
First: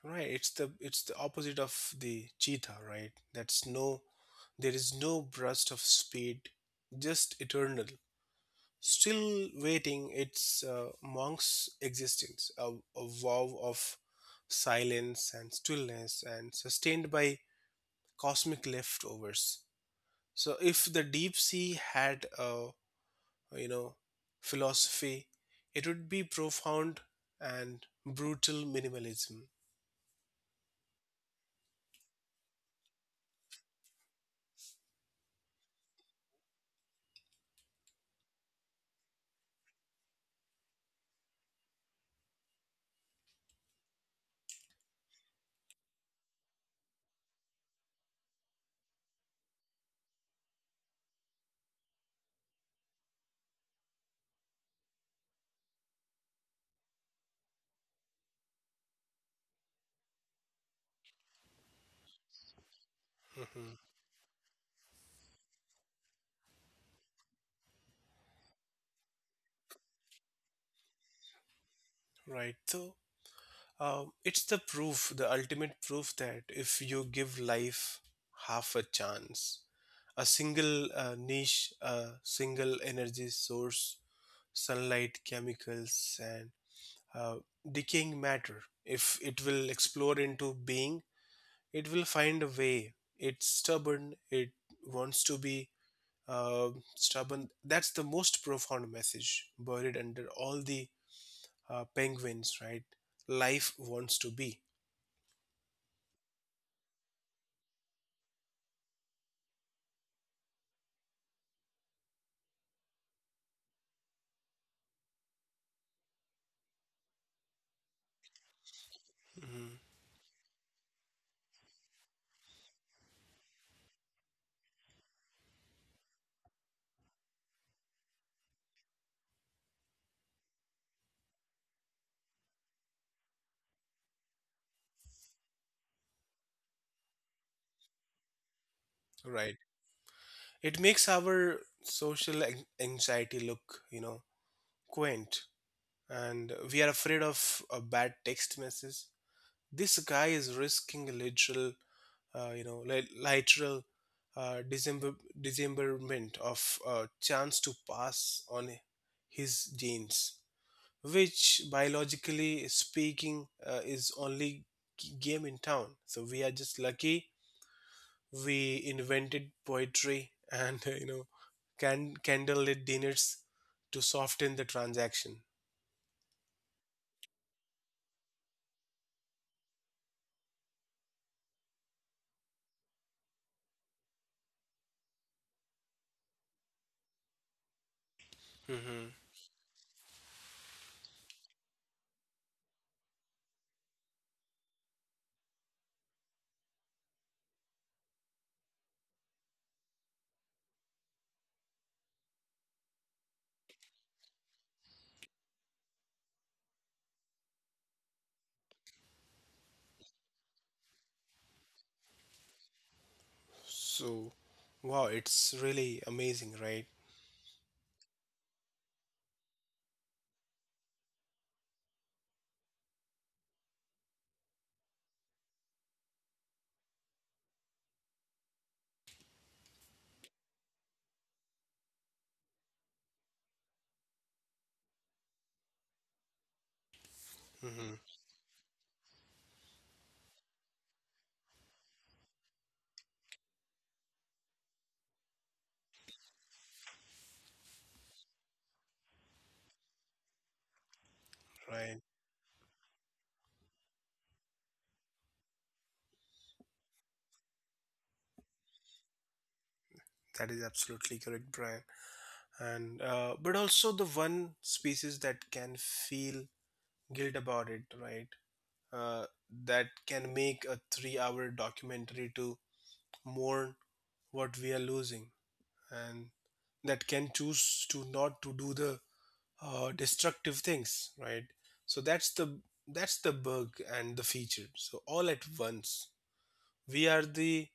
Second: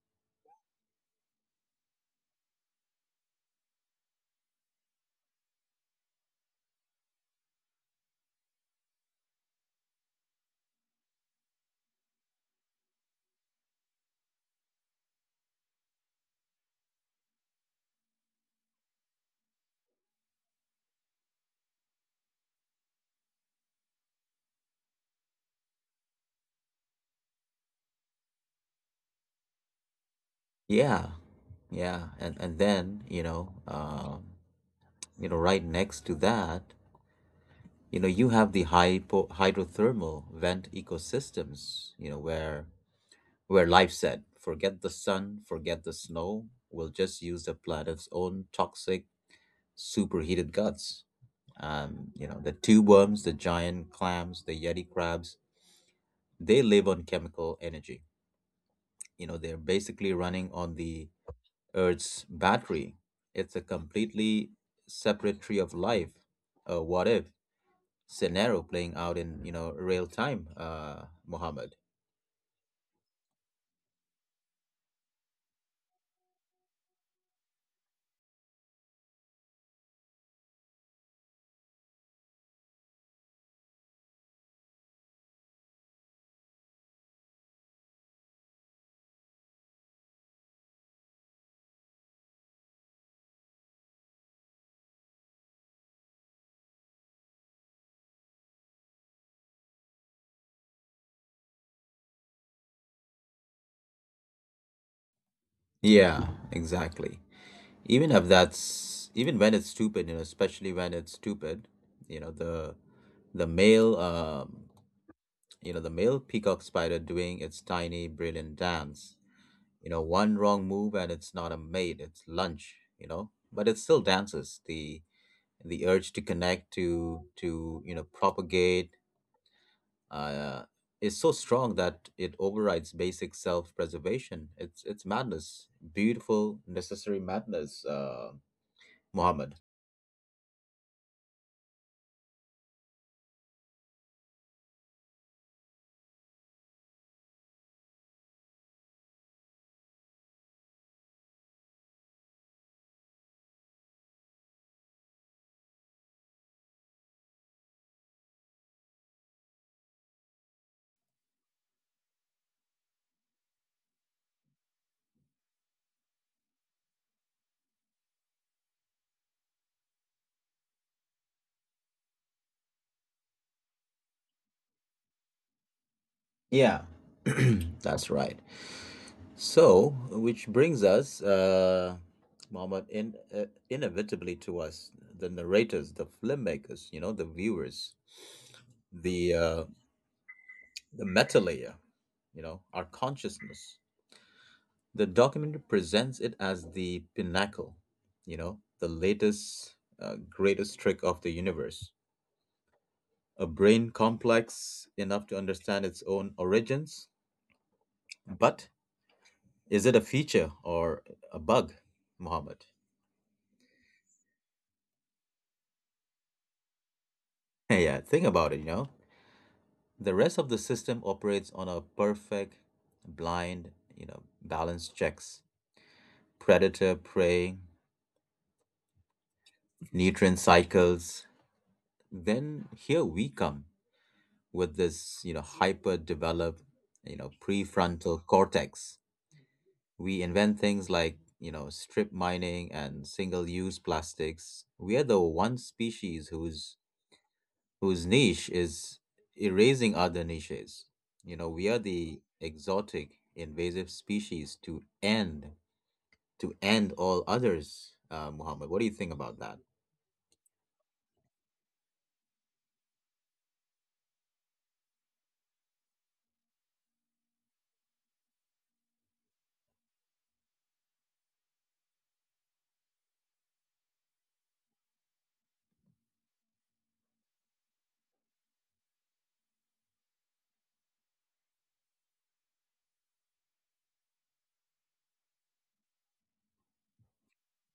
Right, it's the opposite of the cheetah, right? That's no, there is no burst of speed, just eternal. Still waiting, it's monk's existence, a vow of silence and stillness, and sustained by cosmic leftovers. So, if the deep sea had a, you know, philosophy, it would be profound and brutal minimalism.
Yeah, yeah, and then you know, right next to that, you know, you have the hypo hydrothermal vent ecosystems, you know, where life said, forget the sun, forget the snow, we'll just use the planet's own toxic superheated guts. You know, the tube worms, the giant clams, the yeti crabs, they live on chemical energy. You know, they're basically running on the Earth's battery. It's a
Mhm.
completely separate tree of life, a what if scenario playing out in, you know, real time, Muhammad.
Right. So um, it's the proof, the ultimate proof that if you give life half a chance, a single niche, a single energy source, sunlight, chemicals, and uh, decaying matter, if it will explore into being, it will find a way. It's stubborn, it wants to be stubborn. That's the most profound message buried under all the penguins, right? Life wants to be.
Yeah, exactly. Even if that's, even when it's stupid, you know, especially when it's stupid, you know, the the male um, the male peacock spider doing its tiny, brilliant dance.
Mhm.
You know, one wrong move and it's not a mate, it's lunch, you know, but it still dances. The urge to connect, to you know, propagate, uh, is so strong that it overrides basic self-preservation. It's madness, beautiful, necessary madness, Muhammad.
Right. It makes our social anxiety look, you know, quaint, and we are afraid of a bad text message. This guy is risking a literal, you know, literal dismemberment of a chance to pass on his genes, which biologically speaking is only game in town. So we are just lucky we invented poetry and, you know, candlelit dinners to soften the transaction.
Yeah, that's right. So, which brings us, Mohammed, in, inevitably to us, the narrators, the filmmakers, you know, the viewers,
Hmm.
the uh, the meta layer, you know, our consciousness. The documentary presents it as the pinnacle, you know, the latest, greatest trick of the universe. A brain complex enough to understand its own origins, but is it a feature or a bug, Muhammad?
So wow, it's really amazing, right?
Yeah, think about it, you know. The rest of the system operates on a perfect, blind, you know, balance checks, predator, prey, nutrient cycles. Then here we come with this, you know, hyper developed, you know,
Hmm.
prefrontal cortex. We invent things like, you know, strip mining and single use plastics. We are the one species whose niche is erasing other niches. You know, we are
Right,
the exotic invasive species to end all others. Muhammad, what do you think about that?
that is absolutely correct, Brian. And but also the one species that can feel guilt about it, right? uh, that can make a 3 hour documentary to mourn what we are losing, and that can choose to not to do the destructive things, right? So that's the bug and the feature, so all at once we are the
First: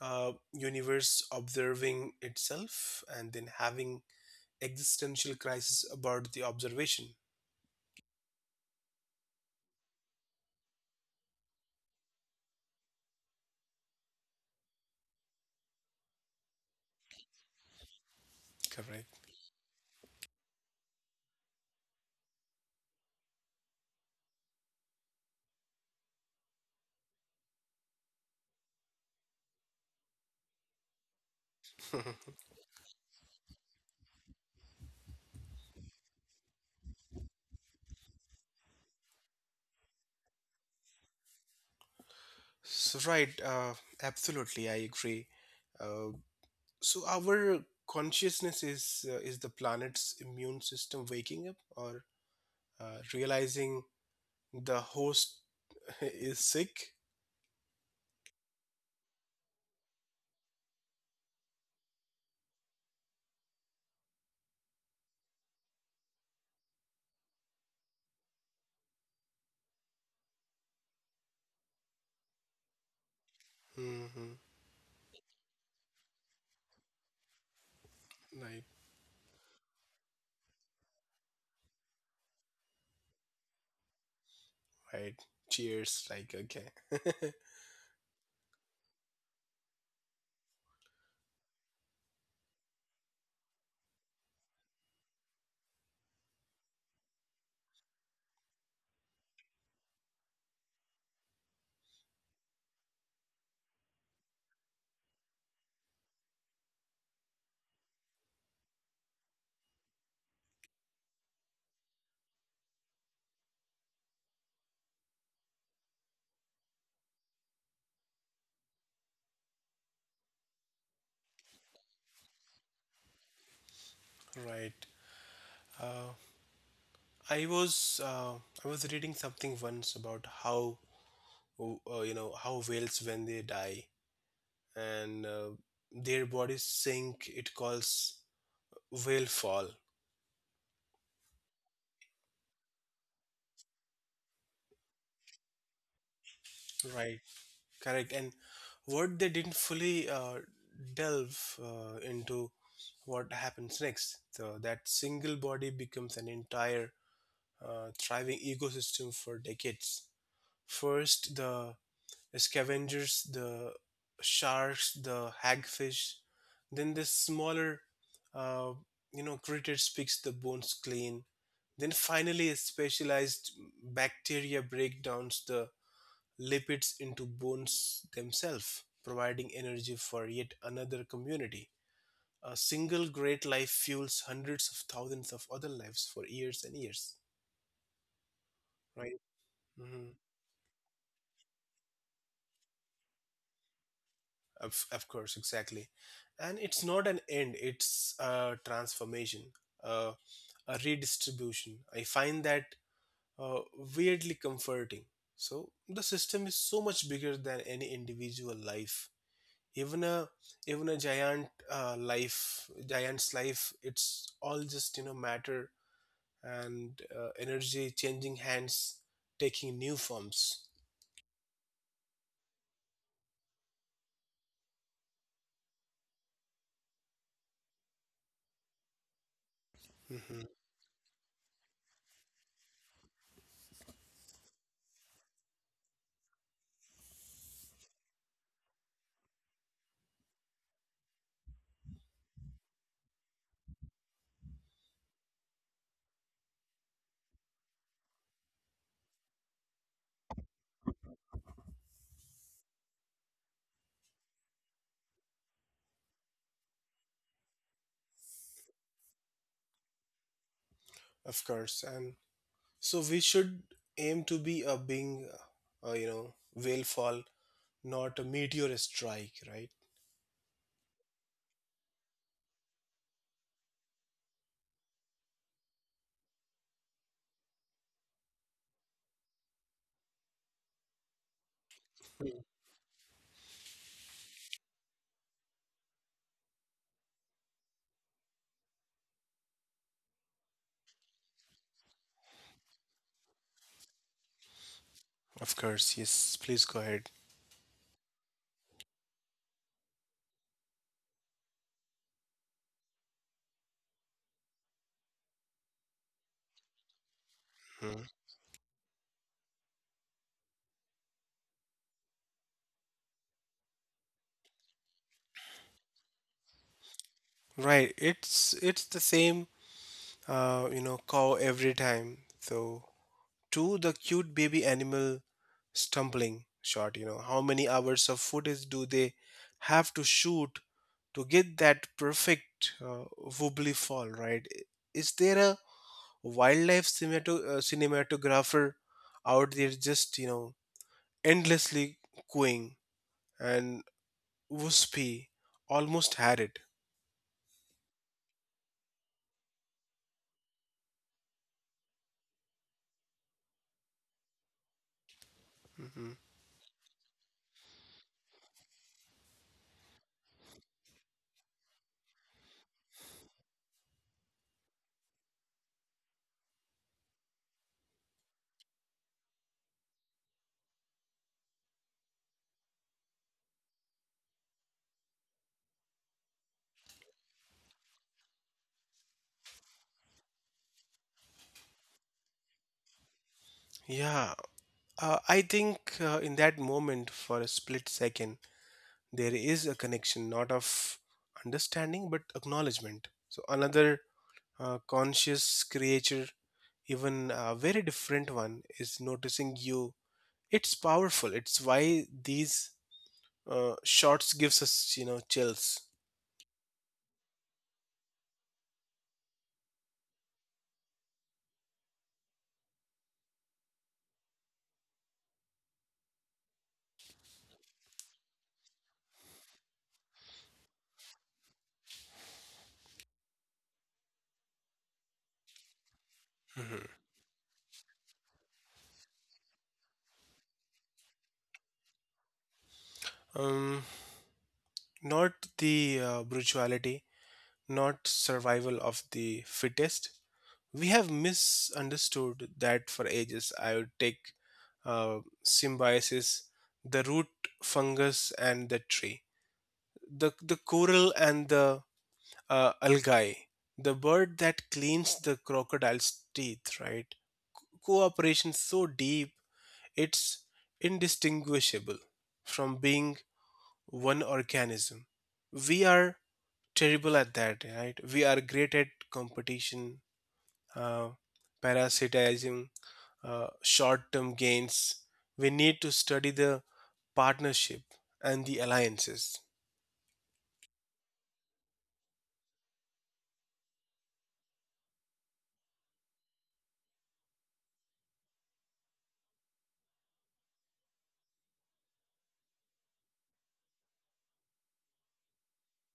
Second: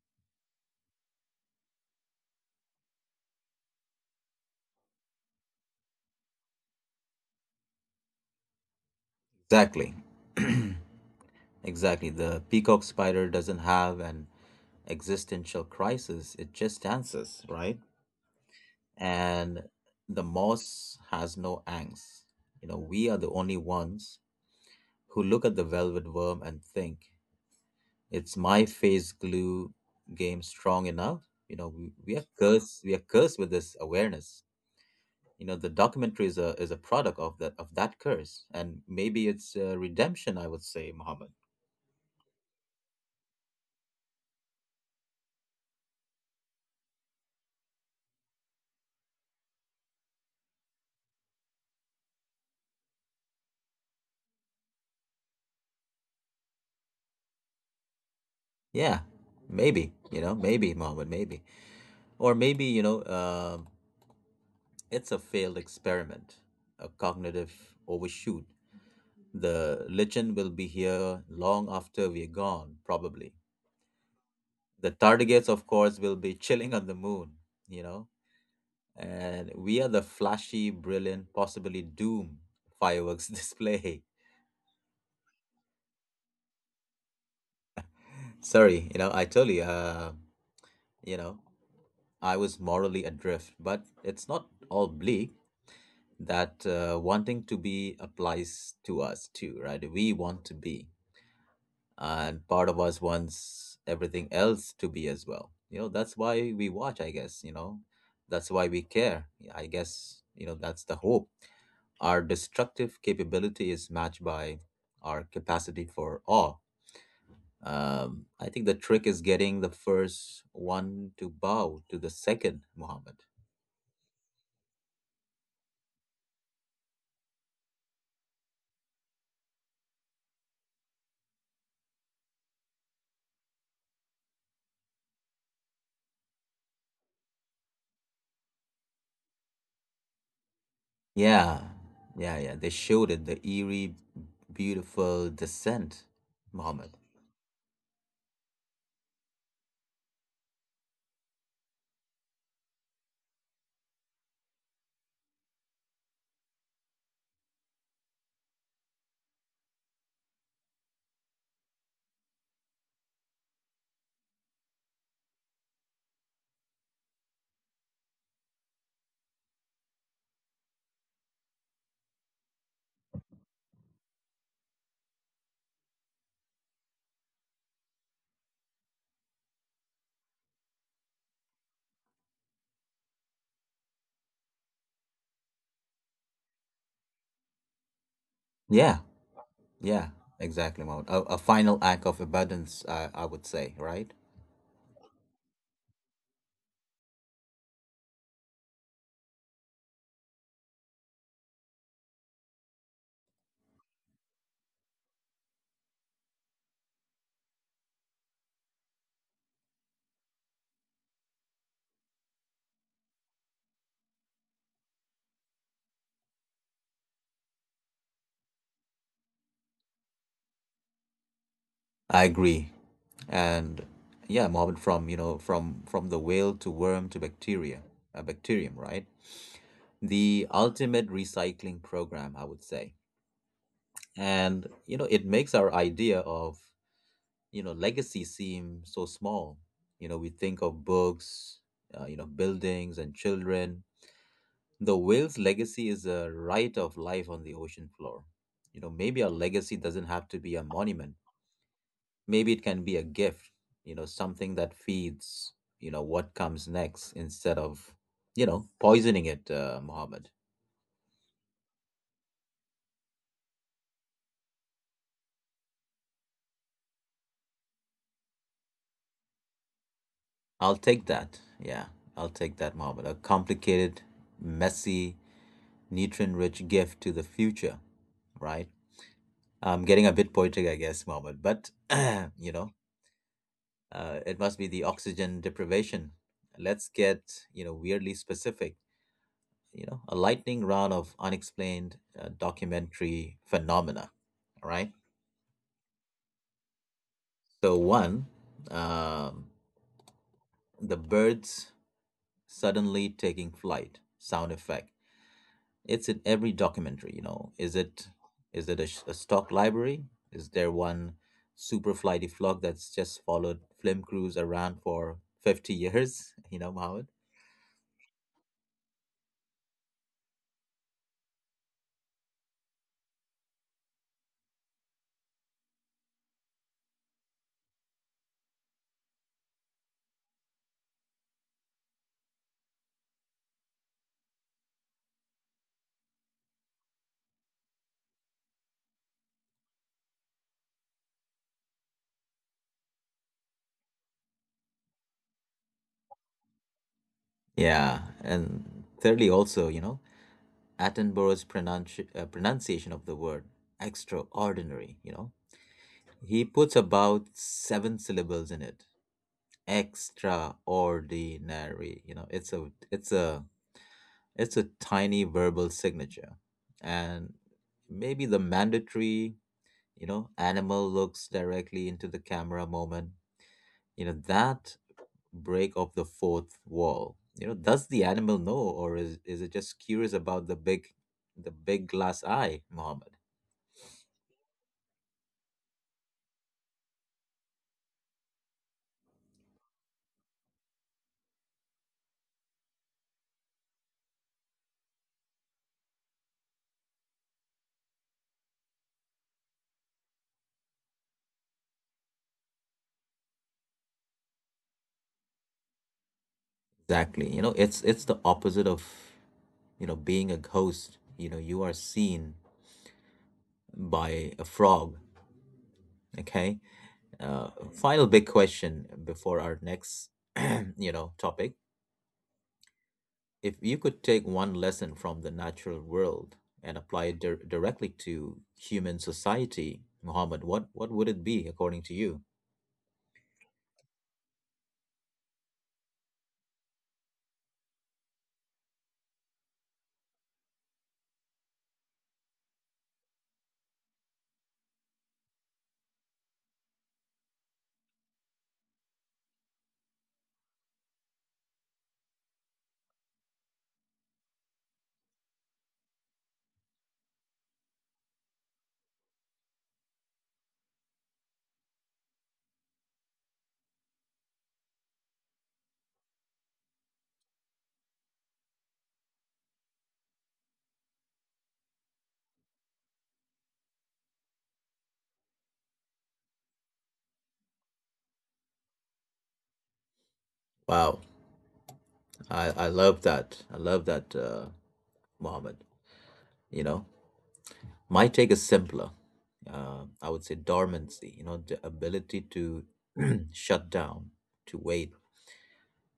universe observing itself and then having existential crisis about the observation.
Exactly. Exactly. The peacock spider doesn't have an existential crisis. It just dances, right?
Correct.
And the moss has no angst. You know, we are the only ones who look at the velvet worm and think, it's my face glue game strong enough? You know, we are cursed. We are cursed with this awareness. You know, the documentary is a product of that curse, and maybe it's redemption. I would say, Muhammad.
So right, absolutely, I agree. uh, So our consciousness is, is the planet's immune system waking up or realizing the host is sick.
Yeah, maybe. You know, maybe Muhammad, maybe, or maybe you know, it's a failed experiment, a cognitive overshoot. The legend will be here long after we're gone, probably.
Hmm.
The tardigrades, of course, will be chilling on the moon, you know,
Right,
and we are the flashy, brilliant, possibly doom fireworks display.
right. Cheers. Like okay.
Sorry, you know, I told you, you know, I was morally adrift, but it's not all bleak. That wanting to be applies to us too, right? We want to be, and part of us wants everything else to be as well. You know that's why we watch, I guess, you know, that's why we care. Yeah, I guess you know that's the hope. Our destructive capability is matched by our capacity for awe. I think the trick is getting the first one to bow to the second, Muhammad.
Right. Uh, I was, I was reading something once about how, you know, how whales when they die and, their bodies sink. It calls whale fall.
Yeah, yeah, yeah, they showed it, the eerie beautiful descent, Muhammad.
Right. Correct. And what they didn't fully delve into what happens next. So that single body becomes an entire thriving ecosystem for decades. First, the scavengers, the sharks, the hagfish. Then the smaller, uh, you know, critters picks the bones clean. Then finally, a specialized bacteria breakdowns the lipids into bones themselves, providing energy for yet another community. A single great life fuels hundreds of thousands of other lives for years and years,
Yeah.
right?
Yeah,
Hmm.
exactly, Mahmoud. A final act of abundance, I would say, right?
Of course, exactly. And it's not an end, it's a transformation, a, a redistribution. I find that uh, weirdly comforting. So the system is so much bigger than any individual life. Even a even a giant life, giant's life, it's all just, you know, matter and, energy changing hands, taking new forms.
I agree. And yeah, Mohammed, from from the whale to worm to bacteria, a bacterium, right? The
Hmm.
ultimate recycling program, I would say. And you know, it makes our idea of legacy seem so small. You know, we think of books, buildings and children. The whale's legacy is a right of life on the ocean floor. You know, maybe a legacy doesn't have to be a monument. Maybe it can be a gift, something that feeds, what comes next instead of, poisoning it, Mohammed.
Of course, and so we should aim to be a being, you know, whale fall, not a meteor strike, right?
I'll take that. Yeah, I'll take that, Mohammed. A complicated, messy, nutrient rich gift to the future, right? I'm getting a bit poetic, I guess, Mohammed, but
Mm.
you know, it must be the oxygen deprivation. Let's get weirdly specific. You know, a lightning round of unexplained documentary phenomena. All right.
Of course, yes, please go ahead.
So one, um, the birds suddenly taking flight sound effect. It's in every documentary. You know, is
Mhm.
it a, a stock library? Is there one super flighty flock that's just followed film crews around for 50 years? You know, Mohammed.
Right, it's the same, you know, cow every time. So to the cute baby animal stumbling shot, you know, how many hours of footage do they have to shoot to get that perfect wobbly fall, right? Is there a wildlife cinematographer out there just, you know, endlessly cooing and wispy, almost had it.
Yeah, and thirdly, also, you know, Attenborough's pronunciation of the word extraordinary. You know,
Hmm.
he puts about seven syllables in it. Extraordinary, you know, it's a tiny verbal signature, and maybe the mandatory, you know, animal looks directly into the camera moment. You know that break of the fourth wall. You know, does the animal know, or is it just curious about the big glass eye, Mohammed?
Yeah, I think in that moment, for a split second, there is a connection, not of understanding but acknowledgement. So another conscious creature, even a very different one, is noticing you. It's powerful, it's why these shots gives us, you know, chills.
Exactly, you know, it's the opposite of being a ghost. You know, you are seen by a frog. Okay. Final big question before our next topic. If you could take one lesson from the natural world and
Mhm.
apply it directly to human society, Mohammed, what would it be according to you?
Um, not the brutality, not survival of the fittest. We have misunderstood that for ages. I would take symbiosis, the root fungus and the tree, the coral and the algae, the bird that cleans the crocodile's teeth, right? Cooperation so deep, it's indistinguishable from being one organism. We are terrible at that, right? We are great at competition, uh, parasitism, short term gains. We need to study the partnership and the alliances,
Wow, I love that. I love that, Mohammed. You know, my take is simpler. I would say dormancy, you know, the ability to shut down, to wait,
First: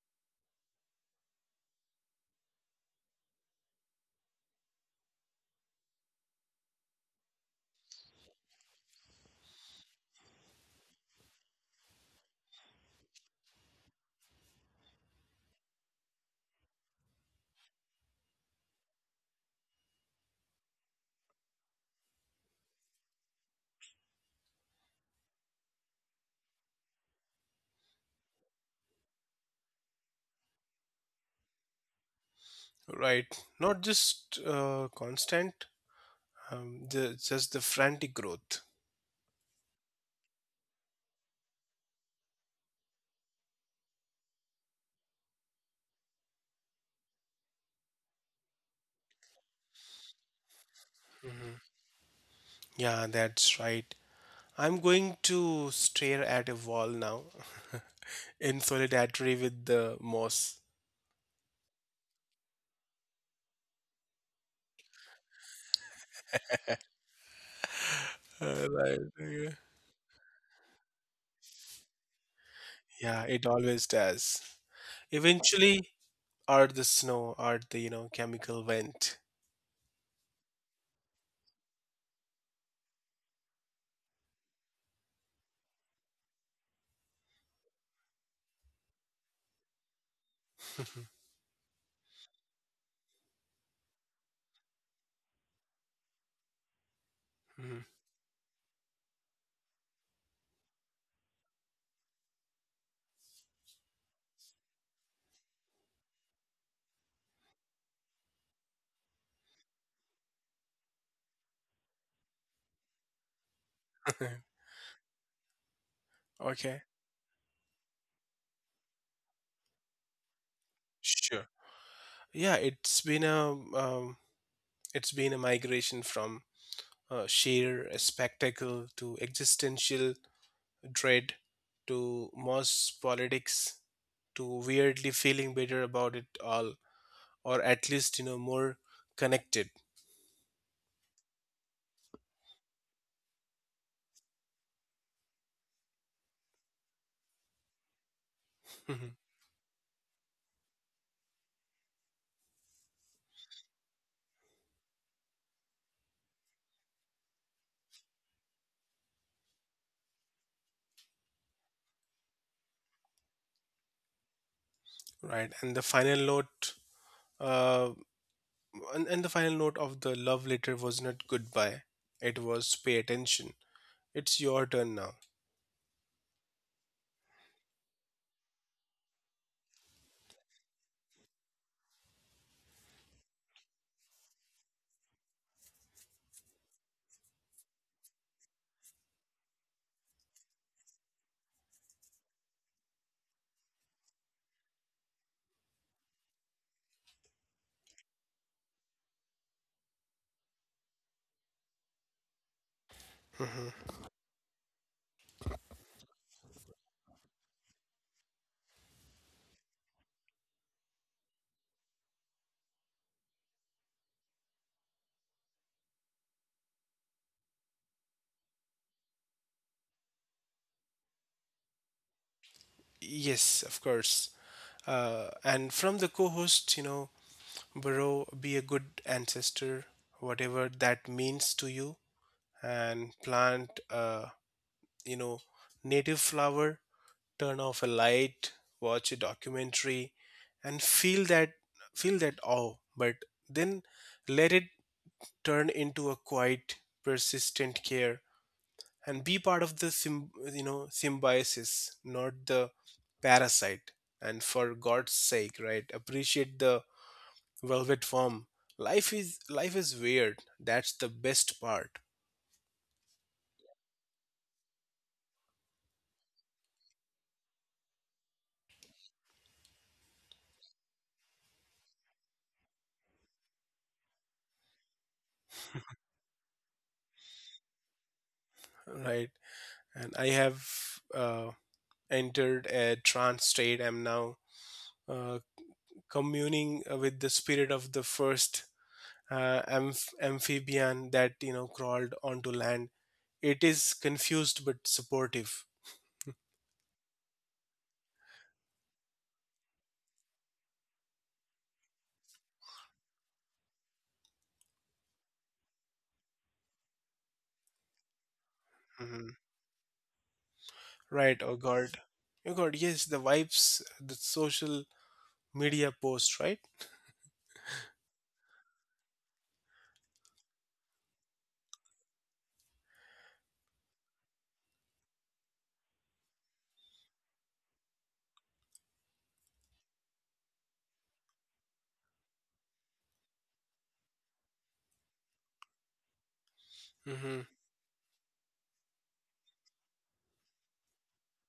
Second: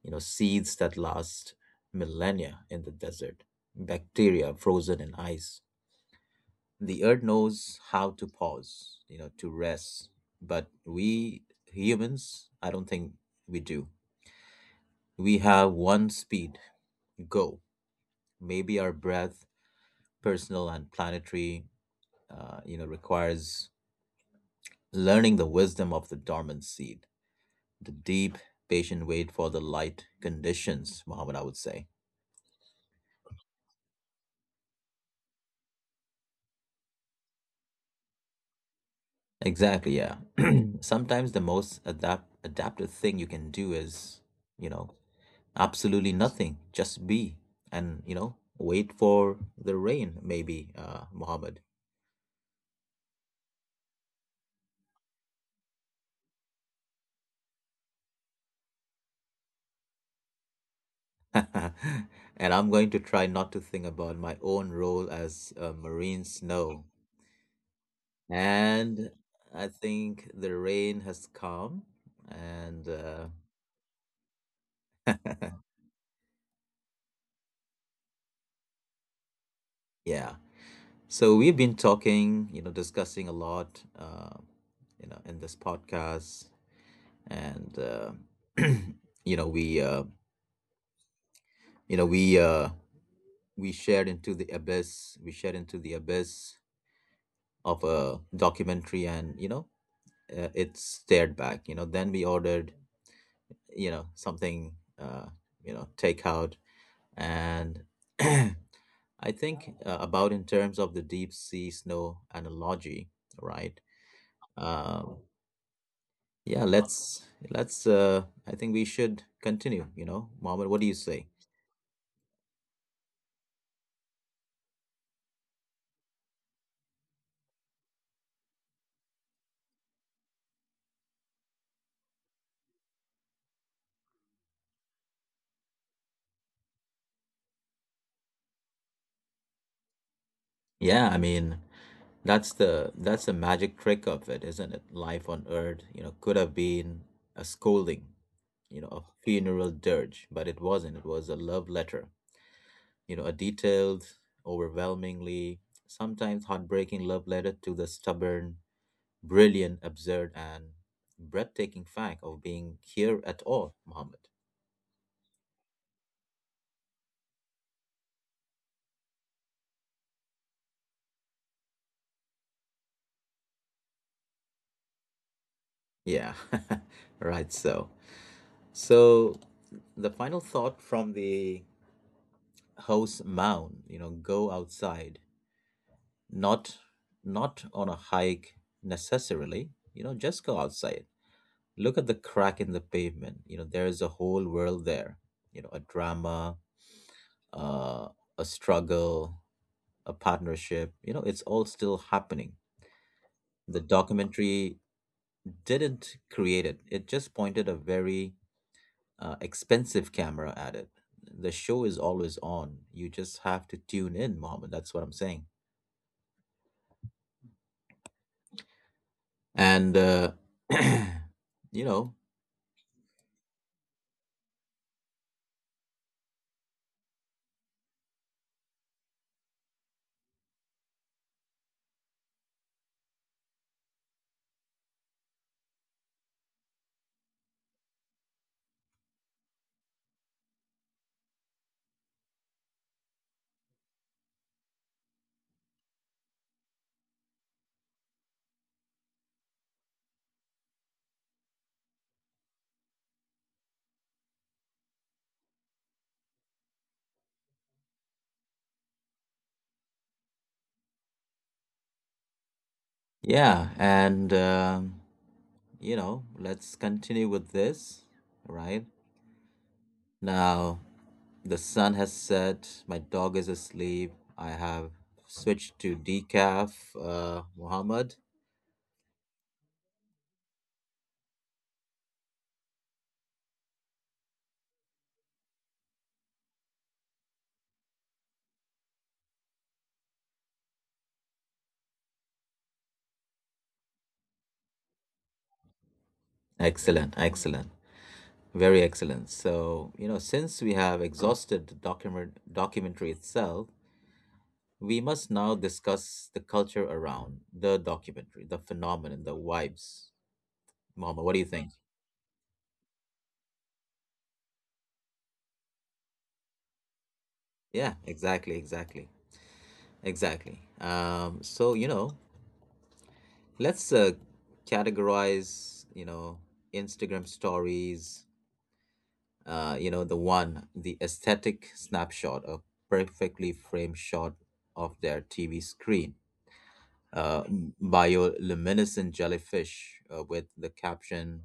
you know, seeds that last millennia in the desert, bacteria frozen in ice. The earth knows how to pause, you know, to rest. But we humans, I don't think we do. We have one speed, go. Maybe our breath, personal and planetary, you know, requires learning the wisdom of the dormant seed, the deep, patient wait for the light conditions, Muhammad, I would say.
right? Not just constant, the, just the frantic growth.
Exactly, yeah. Sometimes the most adaptive thing you can do is, you know, absolutely nothing. Just be and, you know, wait for the rain, maybe, Muhammad.
Yeah, that's right. I'm going to stare at a wall now in solidarity with the moss.
And I'm going to try not to think about my own role as a marine snow.
Right.
And
Okay.
I think the rain has come. And
Yeah,
uh,
it always does. Eventually, or the snow, or the, you know, chemical vent.
yeah, so we've been talking, you know, discussing a lot, in this podcast. And you know, we, uh, you know, we, uh, we shared into the abyss,
Mhm.
of a documentary. And, you know, it stared back. You know, then we ordered, something, uh, takeout. And I think about in terms of the deep sea snow analogy, right? Um, yeah,
Okay.
let's. I think we should continue. You know, Mohammed, what do you say?
Sure. Yeah, it's been a migration from sheer spectacle to existential dread to mass politics to weirdly feeling better about it all, or at least, you know, more connected.
Yeah, I mean, that's the magic trick of it, isn't it? Life on Earth, you know, could have been a scolding, you know, a
Mhm.
funeral dirge, but it wasn't. It was a love letter, you know, a detailed, overwhelmingly, sometimes heartbreaking love letter to the stubborn, brilliant, absurd, and breathtaking fact of being here at all, Muhammad.
Right, and the final note, uh, and the final note of the love letter was not goodbye, it was pay attention, it's your turn now.
Yeah, right. So the final thought from the host mound, you know, go outside, not not on a hike necessarily. You know, just go outside. Look at the crack in the pavement. You know, there is a whole world there. You know, a drama, uh, a struggle, a partnership. You know, it's all still happening. The
Mhm.
documentary didn't create it, it just pointed a very expensive camera at it. The show is always on. You just have to tune in, Mohammed. That's what I'm saying. And, you know,
Yes, of course. And from the co-host, you know, bro, be a good ancestor, whatever that means to you, and plant a, you know, native flower, turn off a light, watch a documentary, and feel that, feel that awe, but then let it turn into a quiet, persistent care, and be part of the you know, symbiosis, not the parasite. And for God's sake, right? Appreciate the velvet form. Life is life is weird, that's the best part.
yeah. And, you know, let's continue with this, right? Now, the sun has set. My dog is asleep. I have switched to decaf. Muhammad,
Right, and I have uh, entered a trance state. I'm now uh, communing with the spirit of the first amphibian that, you know, crawled onto land. It is confused but supportive.
excellent, excellent, very excellent. So you know, since we have exhausted the documentary itself, we must now discuss the culture around the documentary, the phenomenon, the
Hmm.
vibes. Muhammad, what do
Right.
you
Oh
think?
God. Oh God. Yes, the vibes, the social media post, right?
Yeah, exactly, exactly, exactly. So you know, let's categorize. You know, Instagram stories, you know, the one, the aesthetic snapshot, a perfectly framed shot of their TV screen,
Hmm.
bioluminescent jellyfish with the caption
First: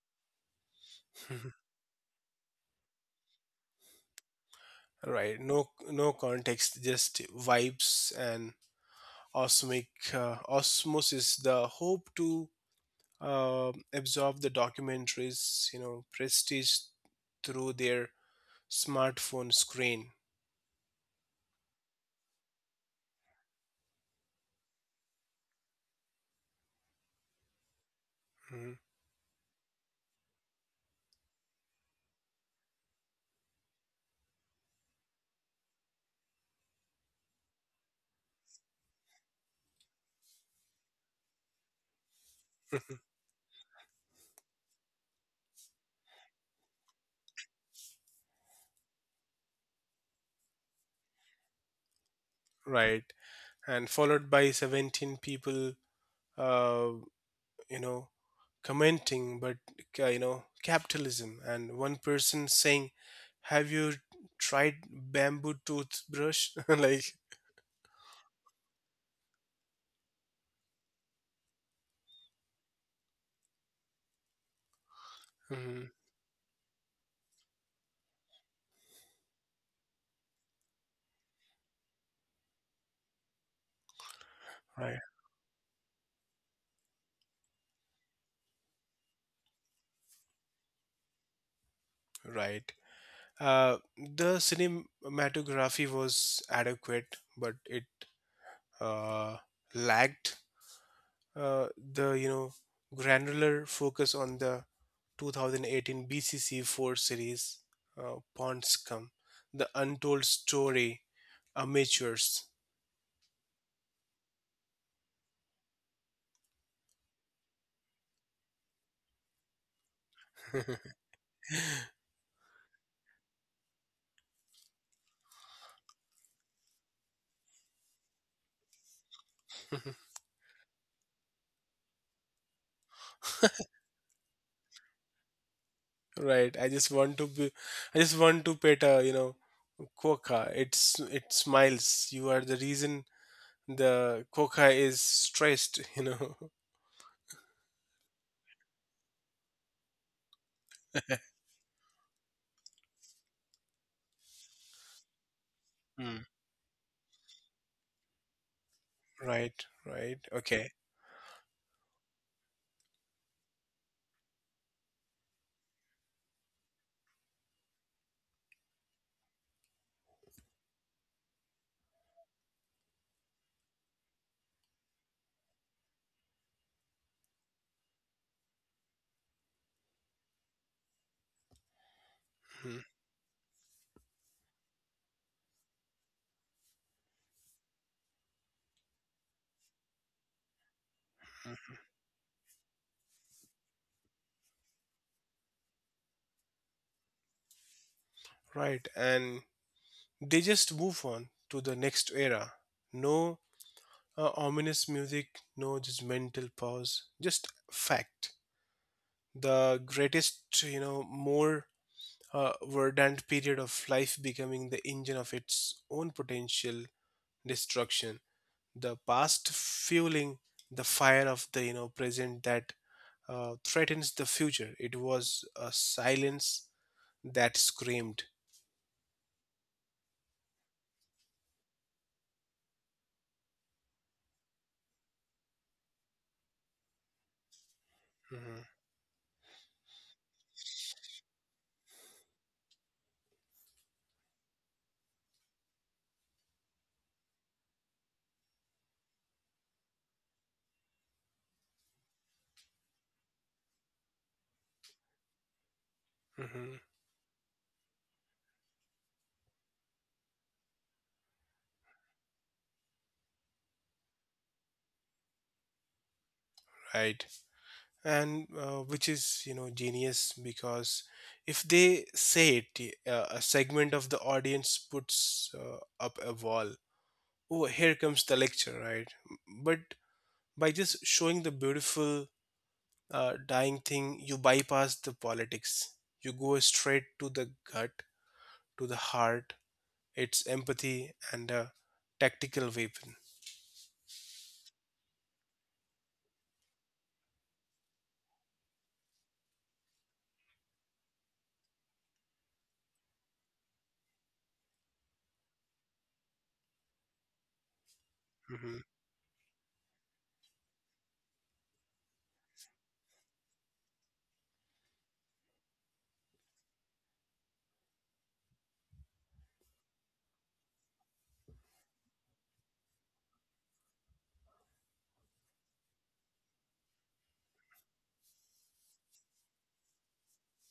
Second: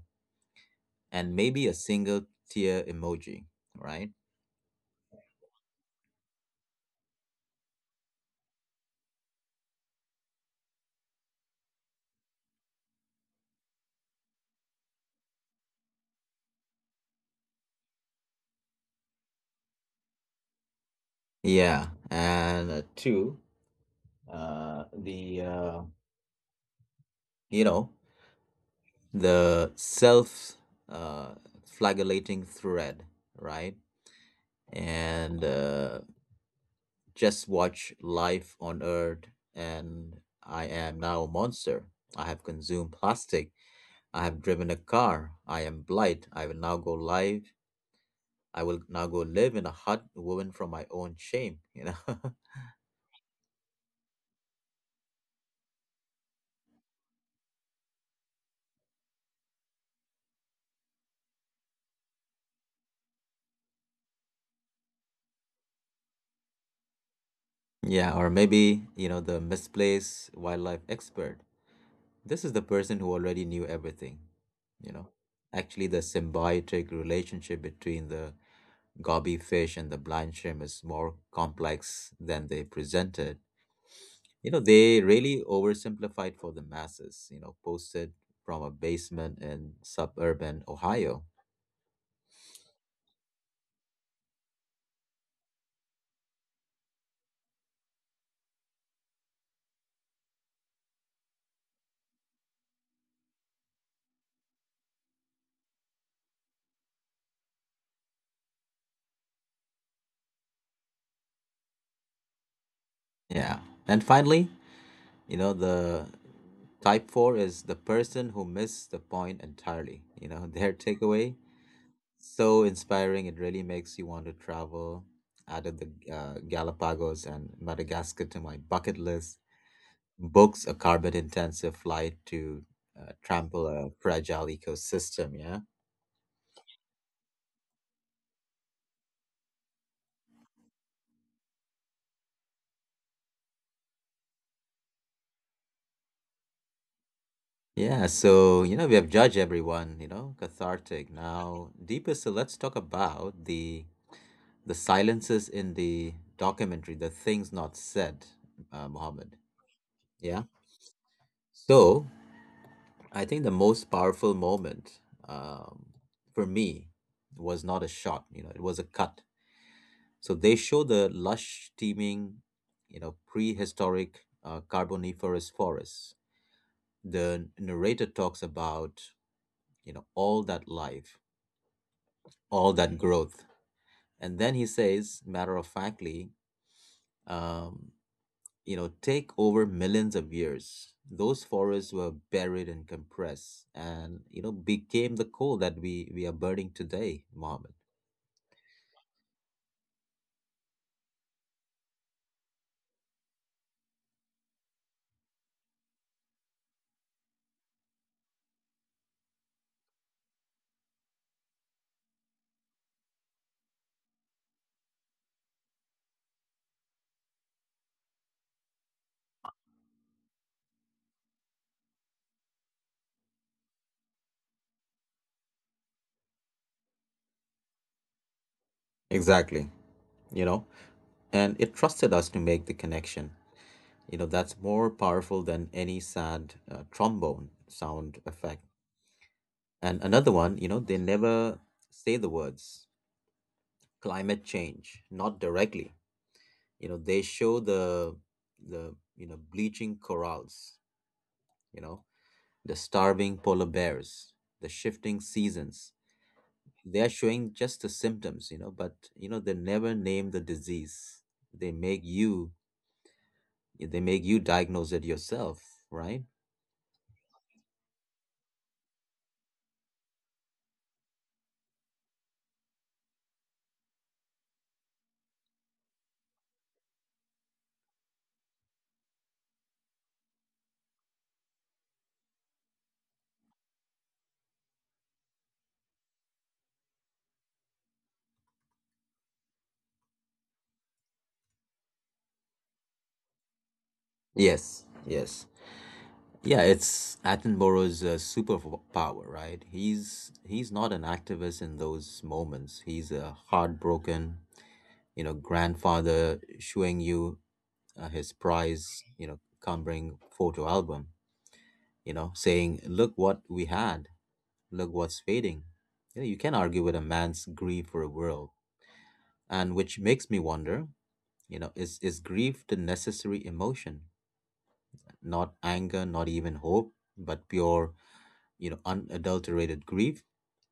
and maybe a single tear emoji, right?
Right. No, no context. Just vibes and osmic osmosis. The hope to absorb the documentaries, you know, prestige through their smartphone screen.
Yeah, and two, the you know.
Mhm.
The self uh, flagellating thread, right? And just watch life on Earth, and I am now a monster. I have consumed plastic. I have driven a car. I am blight. I will now go live in a hut woven from my own shame, you know?
Right. And followed by 17 people, uh, you know, commenting but you know, capitalism, and one person saying, have you tried bamboo toothbrush? Like
Yeah, or maybe, you know, the misplaced wildlife expert. This is the person who already knew everything, you know. Actually,
mhm,
the symbiotic relationship between the gobby fish and the blind shrimp is more complex than they presented. You know,
right,
they really oversimplified for the masses, you know, posted from a basement in suburban Ohio.
right, the cinematography was adequate, but it uh, lacked uh, the, you know, granular focus on the 2018 bcc 4 series, ponds come, the untold story, amateurs.
Yeah. And finally, you know, the type 4 is the person who missed the point entirely. You know, their takeaway. So inspiring. It really makes you want to travel. Added the Galapagos and Madagascar to my bucket list. Books a carbon intensive flight to trample a fragile ecosystem. Yeah.
Right. I just want to be, I just want to pet a, you know, quokka. It's it smiles. You are the reason the quokka is stressed, you know.
Yeah. So, you know, we have judged everyone, you know, cathartic. Now, deeper. So let's talk about the silences in the
Mm.
documentary, the things not said, Mohammed.
Right, right.
Yeah.
Okay.
So I think the most powerful moment, um, for me, was not a shot, you know, it was a cut. So they show the lush, teeming, you know, prehistoric carboniferous forests. The narrator talks about, you know, all that life, all
Mhm.
that growth. And then he says, matter of factly, um, you know, take over millions of years. Those forests were buried and compressed and, you know, became the coal that we are burning today, Mohammed.
Right. And they just move on to the next era. No ominous music, no judgmental pause, just fact. The greatest, you know, more, a verdant period of life becoming the engine of its own potential destruction, the past fueling the fire of the, you know, present that threatens the future. It was a silence that screamed.
Exactly, you know, and it trusted us to make the connection. You know, that's more powerful than any sad trombone sound
Mhm,
effect. And another one, you know, they never say the words. Climate change, not directly. You know, they show the you know bleaching corals, you know, the starving polar bears, the shifting seasons.
mhm,
They are showing just the symptoms, you know, but you know they never name the disease. They make you they make you diagnose it yourself, right?
right, and which is, you know, genius because if they say it, a segment of the audience puts up a wall, oh here comes the lecture, right? But by just showing the beautiful dying thing, you bypass the politics. You go straight to the gut, to the heart. It's empathy and a tactical weapon.
Yes, yes. Yeah, it's Attenborough's superpower, right? He's not an activist in those moments. He's heartbroken, you know, grandfather showing you his
Hmm.
prize, you know, cumbering photo album, you know, saying look what we had, look what's fading. You know, you can argue with a man's grief for a world. And which makes me wonder, you know, is grief the necessary emotion, not anger, not even hope, but pure, you know, unadulterated grief,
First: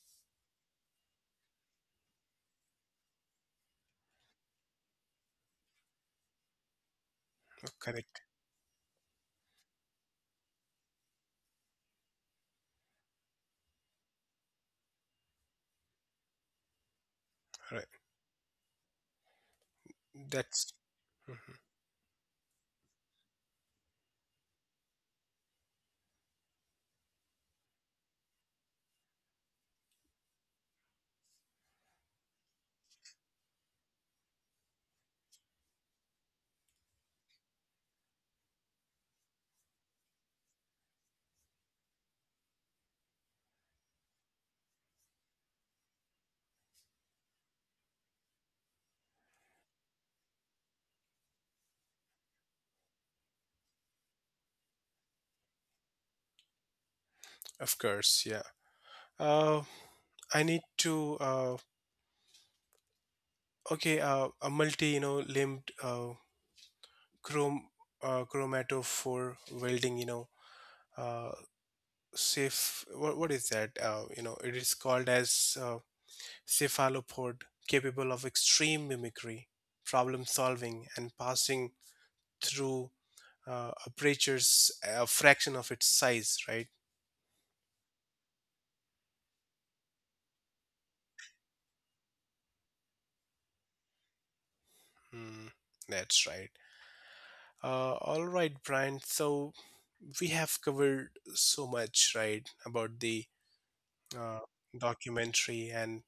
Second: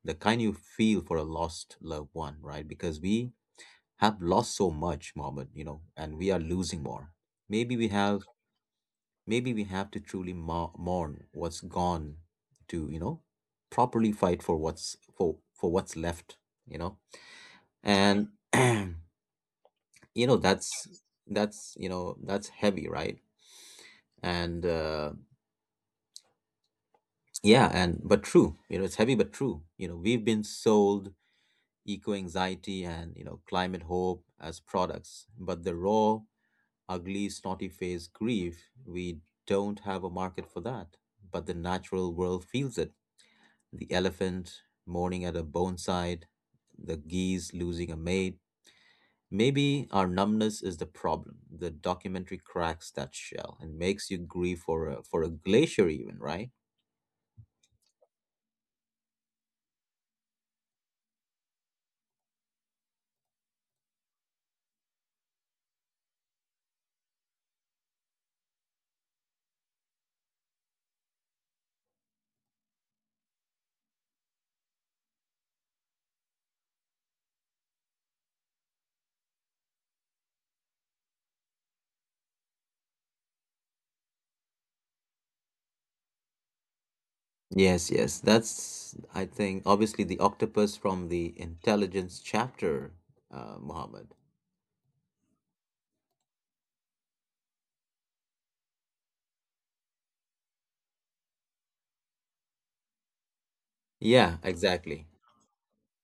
the kind you feel for a lost loved one, right? Because we have lost so much, Mohammed, you know, and we are losing more. Maybe we have,
Correct.
maybe we have to truly mourn what's gone to, you know, properly fight for what's left, you know.
Right.
And you know
That's
that's
mhm.
that's you know that's heavy, right? And yeah, and but true. You know, it's heavy but true. You know, we've been sold eco anxiety and you know climate hope as products, but the raw, ugly, snotty face grief, we don't have a market for that. But the natural world feels it. The elephant mourning at a boneside, the geese losing a mate. Maybe our numbness is the problem. The documentary cracks that shell and makes you grieve for a glacier even, right?
Of course. Yeah. Uh, I need to. Okay. A multi, you know, limbed chrome chromatophore welding. You know, uh, safe. What is that? You know, it is called as. Cephalopod capable of extreme mimicry, problem solving, and passing through apertures a fraction of its size, right?
Yes, yes. That's I think obviously the octopus from the intelligence chapter, Mohammed.
Hmm, that's right. All right, Brian. So we have covered so much, right, about the
Yeah,
uh,
exactly.
documentary, and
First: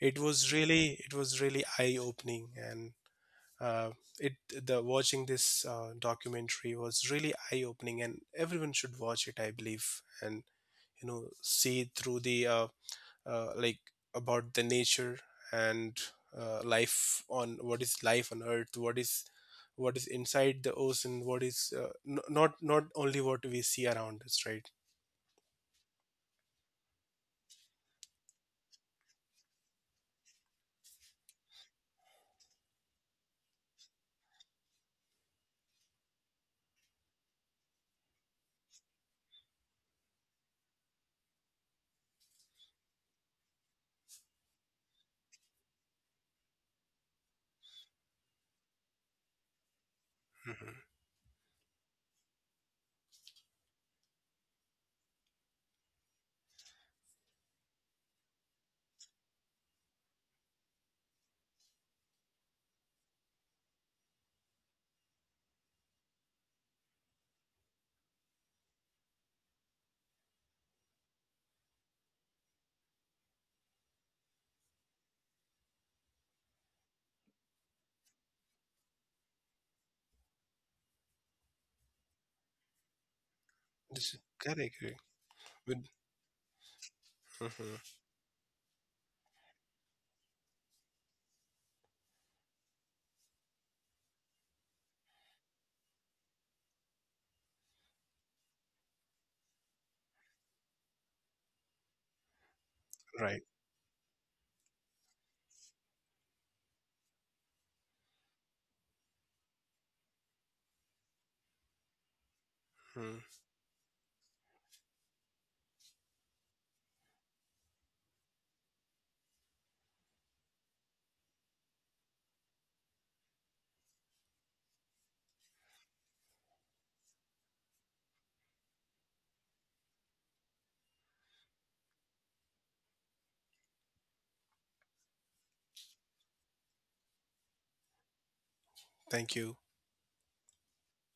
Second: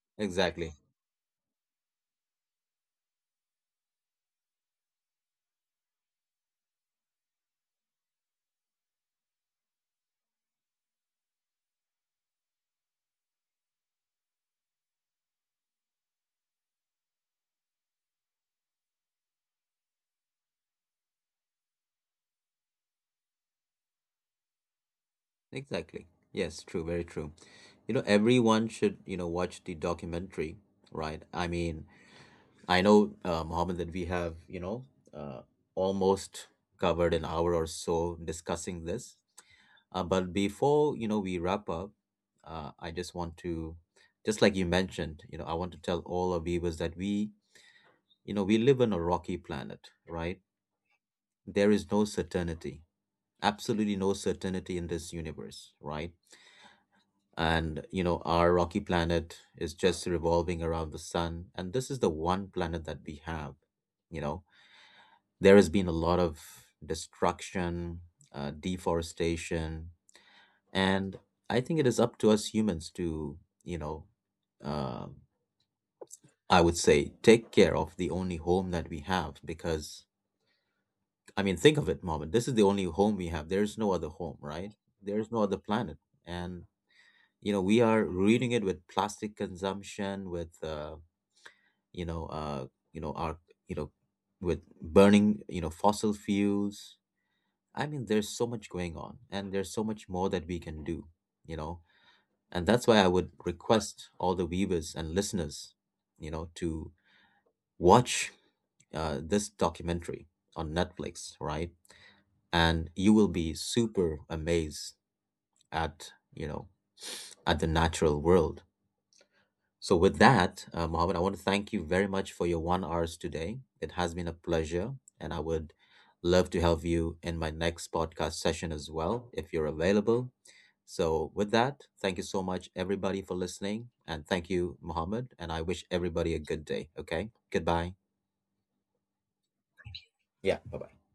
Exactly.
it was really eye-opening, and uh, it the watching this documentary was really eye-opening, and everyone should watch it, I believe, and you know see through the like about the nature and life on, what is life on earth, what is inside the ocean, what is, not not only what we see around us, right?
Exactly. Yes, true, very true. You know, everyone should, you know, watch the documentary, right? I mean, I know, Mohammed, that we have, uh, almost covered an hour or so discussing this. But before, you know, we wrap up, I just want to, just like you mentioned, you know, I want to tell all our viewers that we, you know, we live on a rocky planet, right?
Hmm.
There is no certainty, absolutely no certainty in this universe, right? And you know our rocky planet is just revolving around the sun, and this is the one planet that we have. You know, there has been a lot of destruction, deforestation. And I think it is up to us humans to, you know, um I would say take care of the only home that we have. Because I mean think of it moment, this is the only home we have. There's no other
This is
home, right?
correct, correct.
There's no other
With-
planet. And you know we
Mhm.
are ruining it with plastic consumption, with you know uh you know our you know with burning you know fossil fuels. I mean there's so much going on, and there's so much more that we can do, you know. And that's why I would
Right.
request all the viewers and listeners, you know, to watch this documentary on Netflix, right? And you
Mhm.
will be super amazed at you know at the natural world. So, with that, Mohammed, I want to thank you very much for your one hours today. It has been a pleasure, and I would love to have you in my next podcast session as well if you're available. So, with that, thank you so much, everybody, for listening. And thank you, Mohammed. And I wish everybody a good day. Okay. Goodbye.
Thank you.
Yeah. Bye bye.